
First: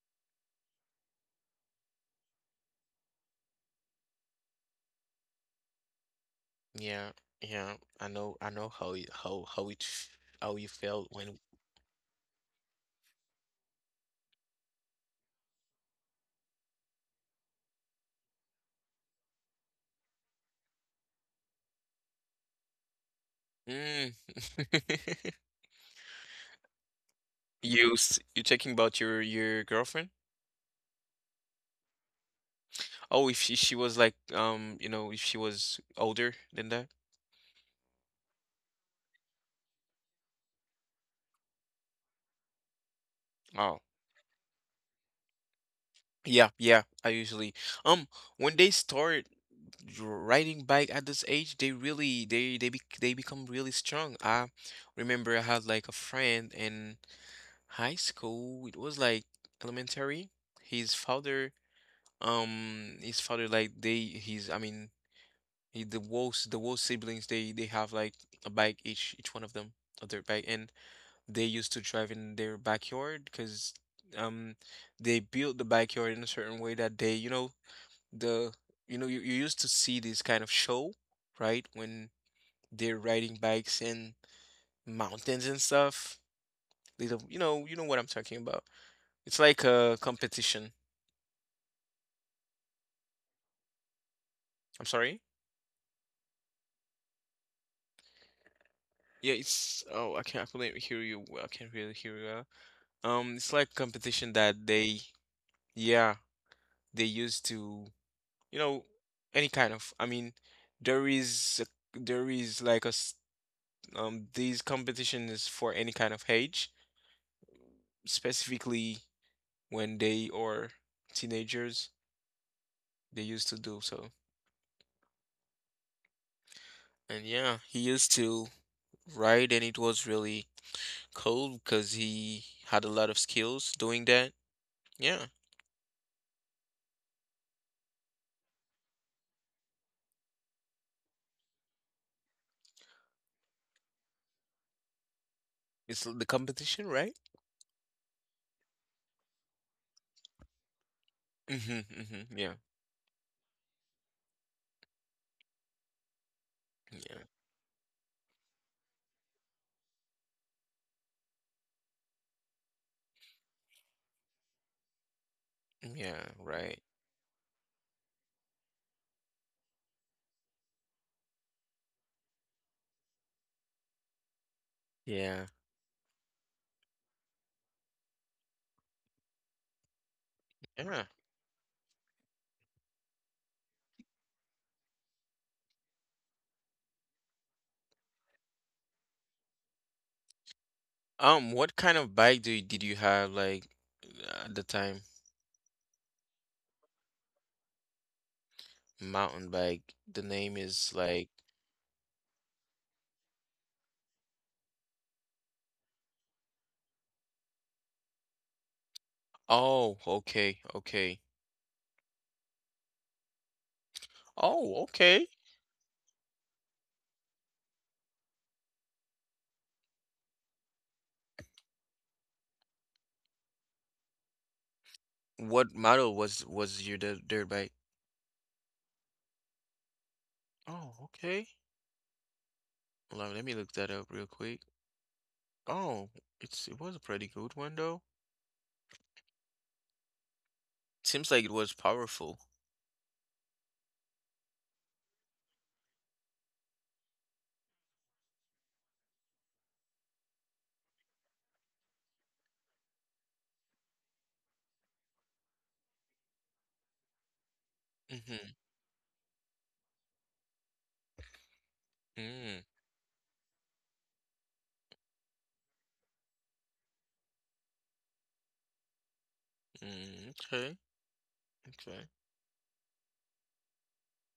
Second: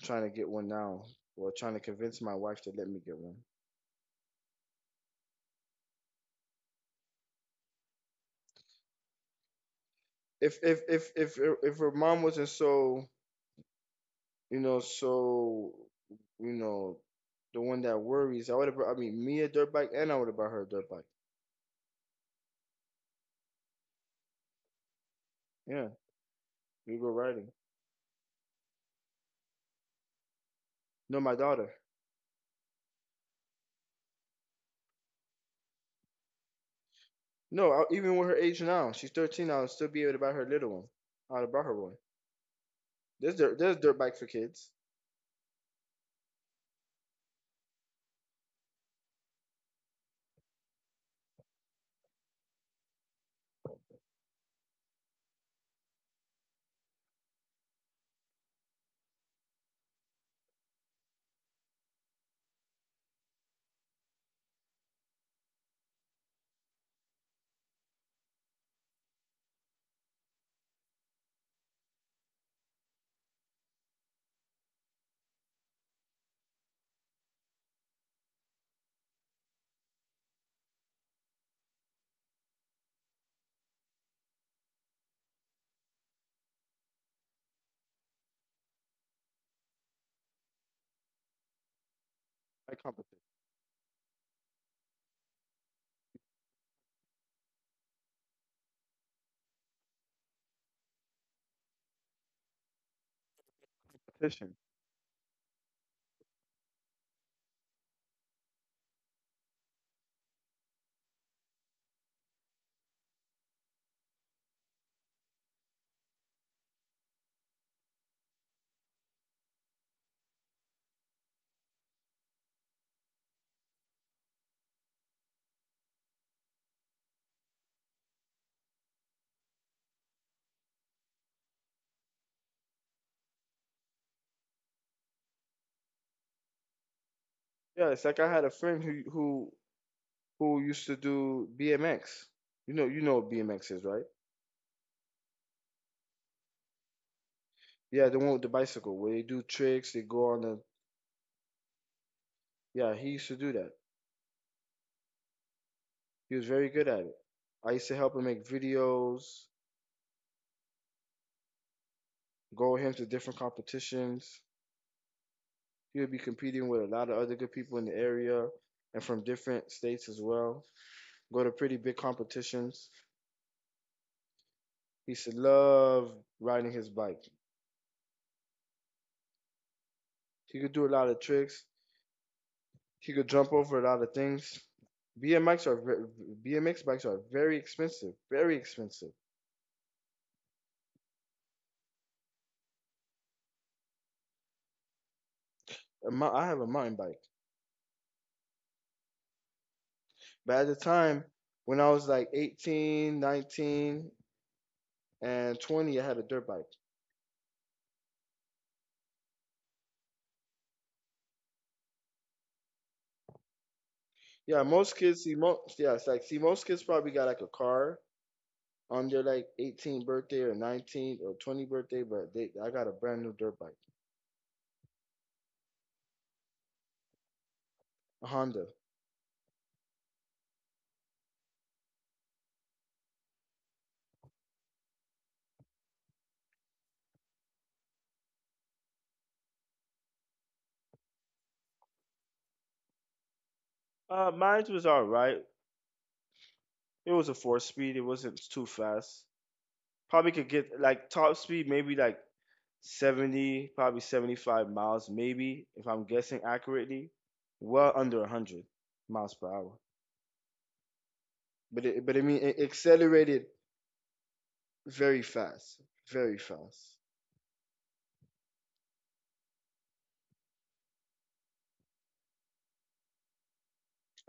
[SPEAKER 2] trying to get one now, or trying to convince my wife to let me get one.
[SPEAKER 1] Yeah, yeah. I know how you, how
[SPEAKER 2] If
[SPEAKER 1] you
[SPEAKER 2] if
[SPEAKER 1] felt
[SPEAKER 2] if
[SPEAKER 1] when
[SPEAKER 2] if if her mom wasn't so you know, the one that worries, I would have. I mean, me a dirt bike, and I would have bought her a dirt bike.
[SPEAKER 1] mm.
[SPEAKER 2] Yeah, we go riding.
[SPEAKER 1] You talking about your girlfriend?
[SPEAKER 2] No, my daughter.
[SPEAKER 1] Oh, if she was like, if she was older than that.
[SPEAKER 2] No, even with her age now, she's 13. I'll still be able to buy her a little one. I would have bought her one. There's dirt,
[SPEAKER 1] Oh.
[SPEAKER 2] there's dirt bike for kids.
[SPEAKER 1] Yeah, yeah. I usually um when they start riding bike at this age, they really they bec they become really strong. I remember I had like a friend in high school. It was like elementary. His father his father, like, they, he's, I mean, he, the Wolves siblings, they have like a bike, each one of them a dirt bike, and they used to drive in their backyard because um they built the backyard in a certain way that they, the you used to see this kind of show, right, when they're riding bikes in mountains and stuff, little you know what I'm talking about. It's like a competition.
[SPEAKER 2] Like competition.
[SPEAKER 1] I'm sorry. Yeah, it's oh, I couldn't hear you. Well, I can't really hear you. Well. It's like competition that they, yeah, they used to, you know any kind of, I mean, there is like these competitions for any kind of age, specifically when they are teenagers, they used to do so. And yeah, he used to ride, and it was really cool because he had a lot of skills doing that, yeah.
[SPEAKER 2] Yeah, it's like I had a friend who used to do BMX. You know what BMX is, right?
[SPEAKER 1] It's the competition, right?
[SPEAKER 2] Yeah, the one with the bicycle where they do tricks, they go on the.
[SPEAKER 1] Mhm, mhm, yeah,
[SPEAKER 2] Yeah, he used to do that. He was very good at it.
[SPEAKER 1] yeah,
[SPEAKER 2] I used to help him make videos, go with him to different competitions. He would be
[SPEAKER 1] yeah,
[SPEAKER 2] competing
[SPEAKER 1] right,
[SPEAKER 2] with a lot of other good people in the area and from different states as well. Go to pretty big competitions. He used to
[SPEAKER 1] yeah,
[SPEAKER 2] love riding his bike. He could do a
[SPEAKER 1] yeah.
[SPEAKER 2] lot of tricks. He could jump over a lot of things. BMX are BMX bikes are very expensive, very expensive.
[SPEAKER 1] What kind of bike did you have like at the time?
[SPEAKER 2] I have a mountain bike,
[SPEAKER 1] Mountain bike. The name
[SPEAKER 2] but at the
[SPEAKER 1] is
[SPEAKER 2] time
[SPEAKER 1] like,
[SPEAKER 2] when I was like 18, 19, and 20, I had a dirt bike.
[SPEAKER 1] oh, okay, okay,
[SPEAKER 2] Yeah,
[SPEAKER 1] oh,
[SPEAKER 2] most kids
[SPEAKER 1] okay.
[SPEAKER 2] see most yeah, it's like see most kids probably got like a car on their like 18th birthday or 19th or 20th birthday, but they I got a brand new dirt bike,
[SPEAKER 1] What model was your dirt bike?
[SPEAKER 2] a Honda.
[SPEAKER 1] Oh, okay. Well, let me look that up real quick. Oh, it was a pretty good one though. Seems like it was powerful.
[SPEAKER 2] Mine was all right. It was a four speed. It wasn't too fast. Probably could get like top speed, maybe like 70, probably 75 miles, maybe if I'm guessing accurately, well under
[SPEAKER 1] Mm-hmm.
[SPEAKER 2] 100 miles per hour. But I mean,
[SPEAKER 1] Mm,
[SPEAKER 2] it accelerated very fast, very fast.
[SPEAKER 1] mm, okay, okay.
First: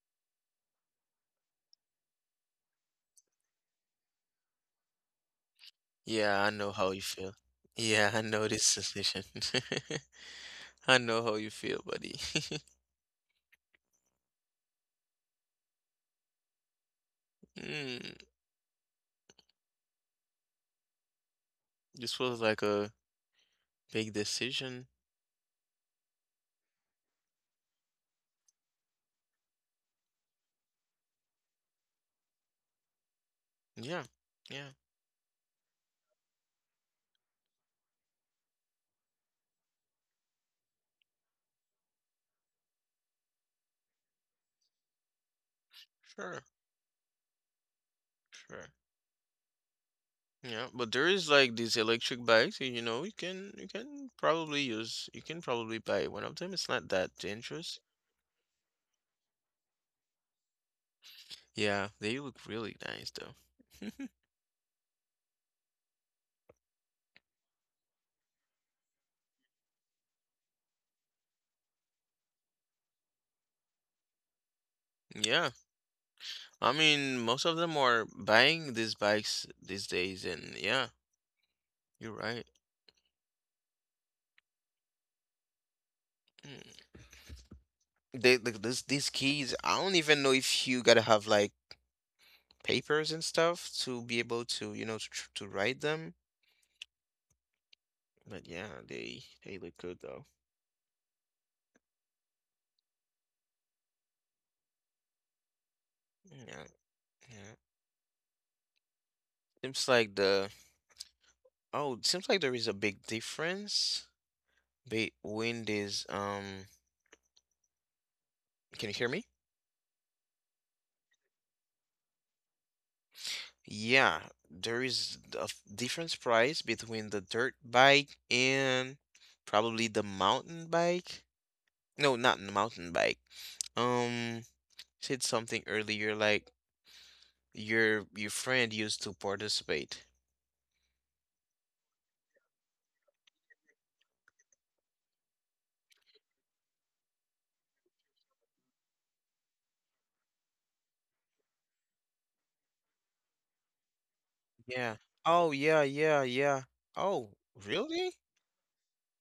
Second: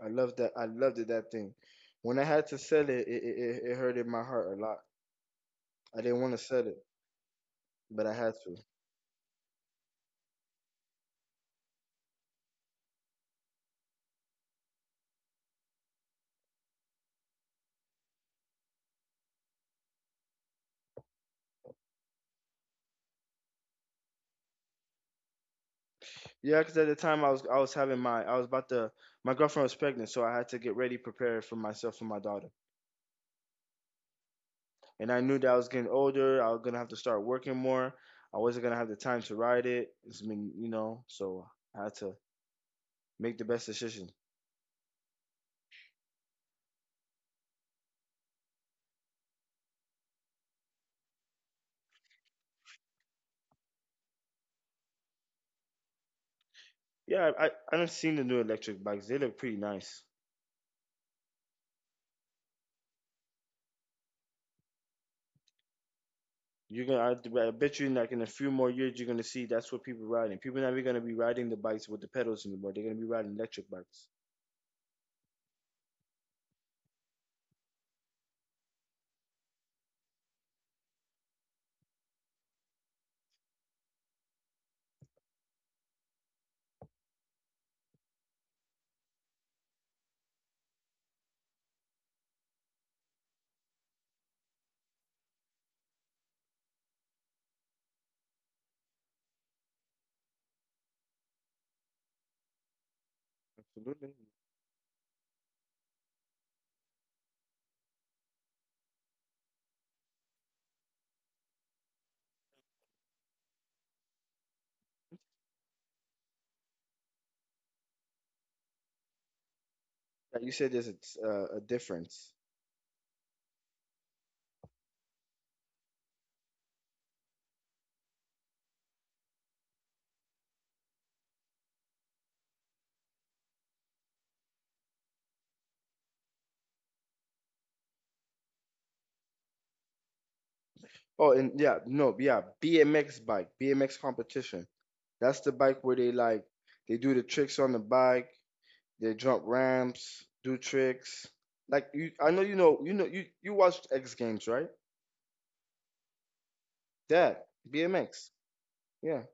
[SPEAKER 2] I loved that. I loved it, that thing. When I had to sell it, hurted my heart a lot. I didn't want to
[SPEAKER 1] Yeah, I
[SPEAKER 2] sell
[SPEAKER 1] know
[SPEAKER 2] it,
[SPEAKER 1] how you feel.
[SPEAKER 2] but I
[SPEAKER 1] Yeah, I
[SPEAKER 2] had
[SPEAKER 1] know
[SPEAKER 2] to.
[SPEAKER 1] this sensation. I know how you feel, buddy. Mm, this was like a big decision.
[SPEAKER 2] Yeah, because at the time I was having my I was about to my girlfriend was pregnant, so I had to get ready, prepared for myself and my daughter.
[SPEAKER 1] Yeah, yeah,
[SPEAKER 2] And I knew that I was getting older. I was gonna have to start working more. I wasn't gonna have the time to ride it. It's been you know, so I had to make the best decision.
[SPEAKER 1] sure, sure. Yeah, but there is like these electric bikes, you can probably buy one of them. It's not that
[SPEAKER 2] Yeah, I
[SPEAKER 1] dangerous.
[SPEAKER 2] done seen the new electric bikes. They look pretty nice.
[SPEAKER 1] Yeah, they look really nice though.
[SPEAKER 2] You're gonna, I bet you, in like in a few more years, you're gonna see that's what people are riding. People are not even gonna be riding the bikes with the pedals anymore. They're gonna be riding electric bikes.
[SPEAKER 1] Yeah, I mean, most of them are buying these bikes these days, and yeah, you're right. Mm. They like this these keys, I don't even know if you gotta have like papers and stuff to be able to, to, to write them. But yeah, they look good though.
[SPEAKER 2] Absolutely.
[SPEAKER 1] Yeah, yeah. Seems like the oh, it seems like there is a big difference between these. Can you hear me?
[SPEAKER 2] Like you said, there's a difference.
[SPEAKER 1] Yeah, there is difference price between the dirt bike and probably the mountain bike. No, not the mountain bike. Um, Said something earlier like your friend used to participate.
[SPEAKER 2] Oh, and yeah, no, yeah, BMX bike, BMX competition. That's the bike where they like they do the tricks on the bike, they jump ramps, do tricks. Like you, I know you watched X Games, right?
[SPEAKER 1] Yeah. Oh yeah, yeah, yeah. Oh,
[SPEAKER 2] That
[SPEAKER 1] really?
[SPEAKER 2] BMX, yeah.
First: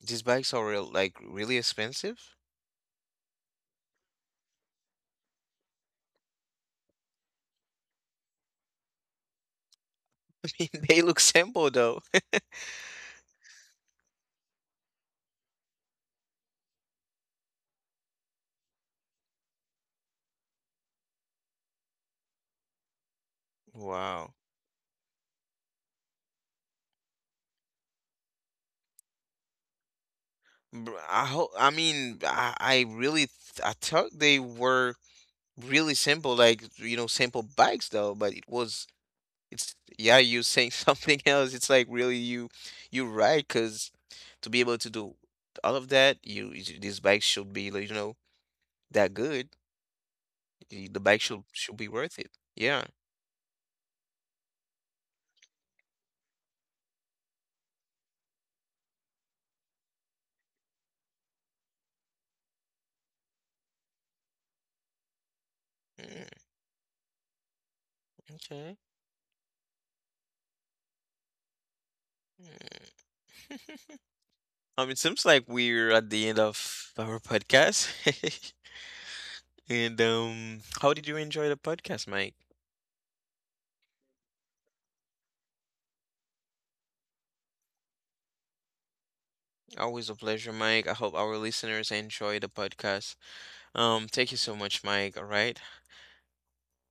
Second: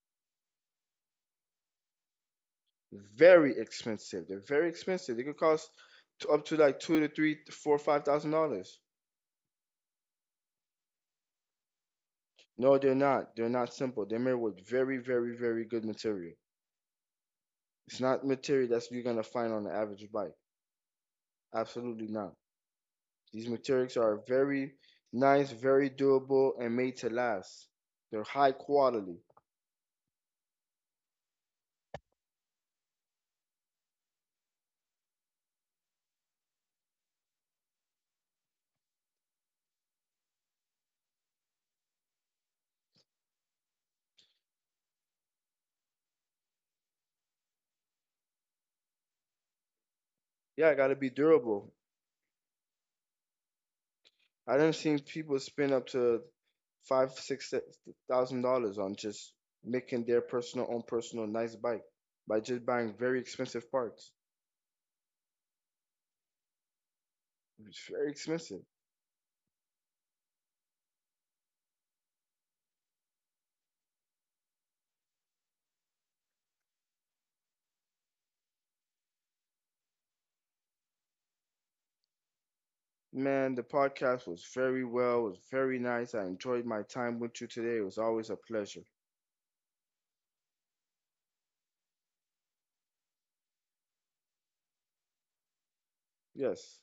[SPEAKER 1] These bikes are like, really expensive?
[SPEAKER 2] Very expensive. They're very expensive. They could cost up to like two to three, four, $5,000.
[SPEAKER 1] I mean, they look simple though.
[SPEAKER 2] No, they're not. They're not simple. They're made with very, very, very good material. It's not material that's you're gonna find on the average bike. Absolutely not. These materials are
[SPEAKER 1] Wow.
[SPEAKER 2] very nice, very durable, and made to last. They're high quality.
[SPEAKER 1] I hope, I mean, I thought they were really simple, like, simple bikes though, but it's, yeah, you saying something else. It's like really you're right, cause to be able to do all of that, these bikes should be, like, that good.
[SPEAKER 2] Yeah, it
[SPEAKER 1] The
[SPEAKER 2] gotta be
[SPEAKER 1] bike should
[SPEAKER 2] durable.
[SPEAKER 1] be worth it. Yeah.
[SPEAKER 2] I done seen people spend up to five, $6,000 on just making their personal own personal nice bike by just buying very expensive parts.
[SPEAKER 1] Mm,
[SPEAKER 2] It's very expensive.
[SPEAKER 1] okay. Mm. It seems like we're at the end of our podcast. And how did you enjoy the podcast, Mike?
[SPEAKER 2] Man, the podcast was very well, was very nice. I enjoyed my time with you today. It was always a pleasure.
[SPEAKER 1] Always a pleasure, Mike. I hope our listeners enjoy the podcast. Thank you so much, Mike. All right.
[SPEAKER 2] Yes.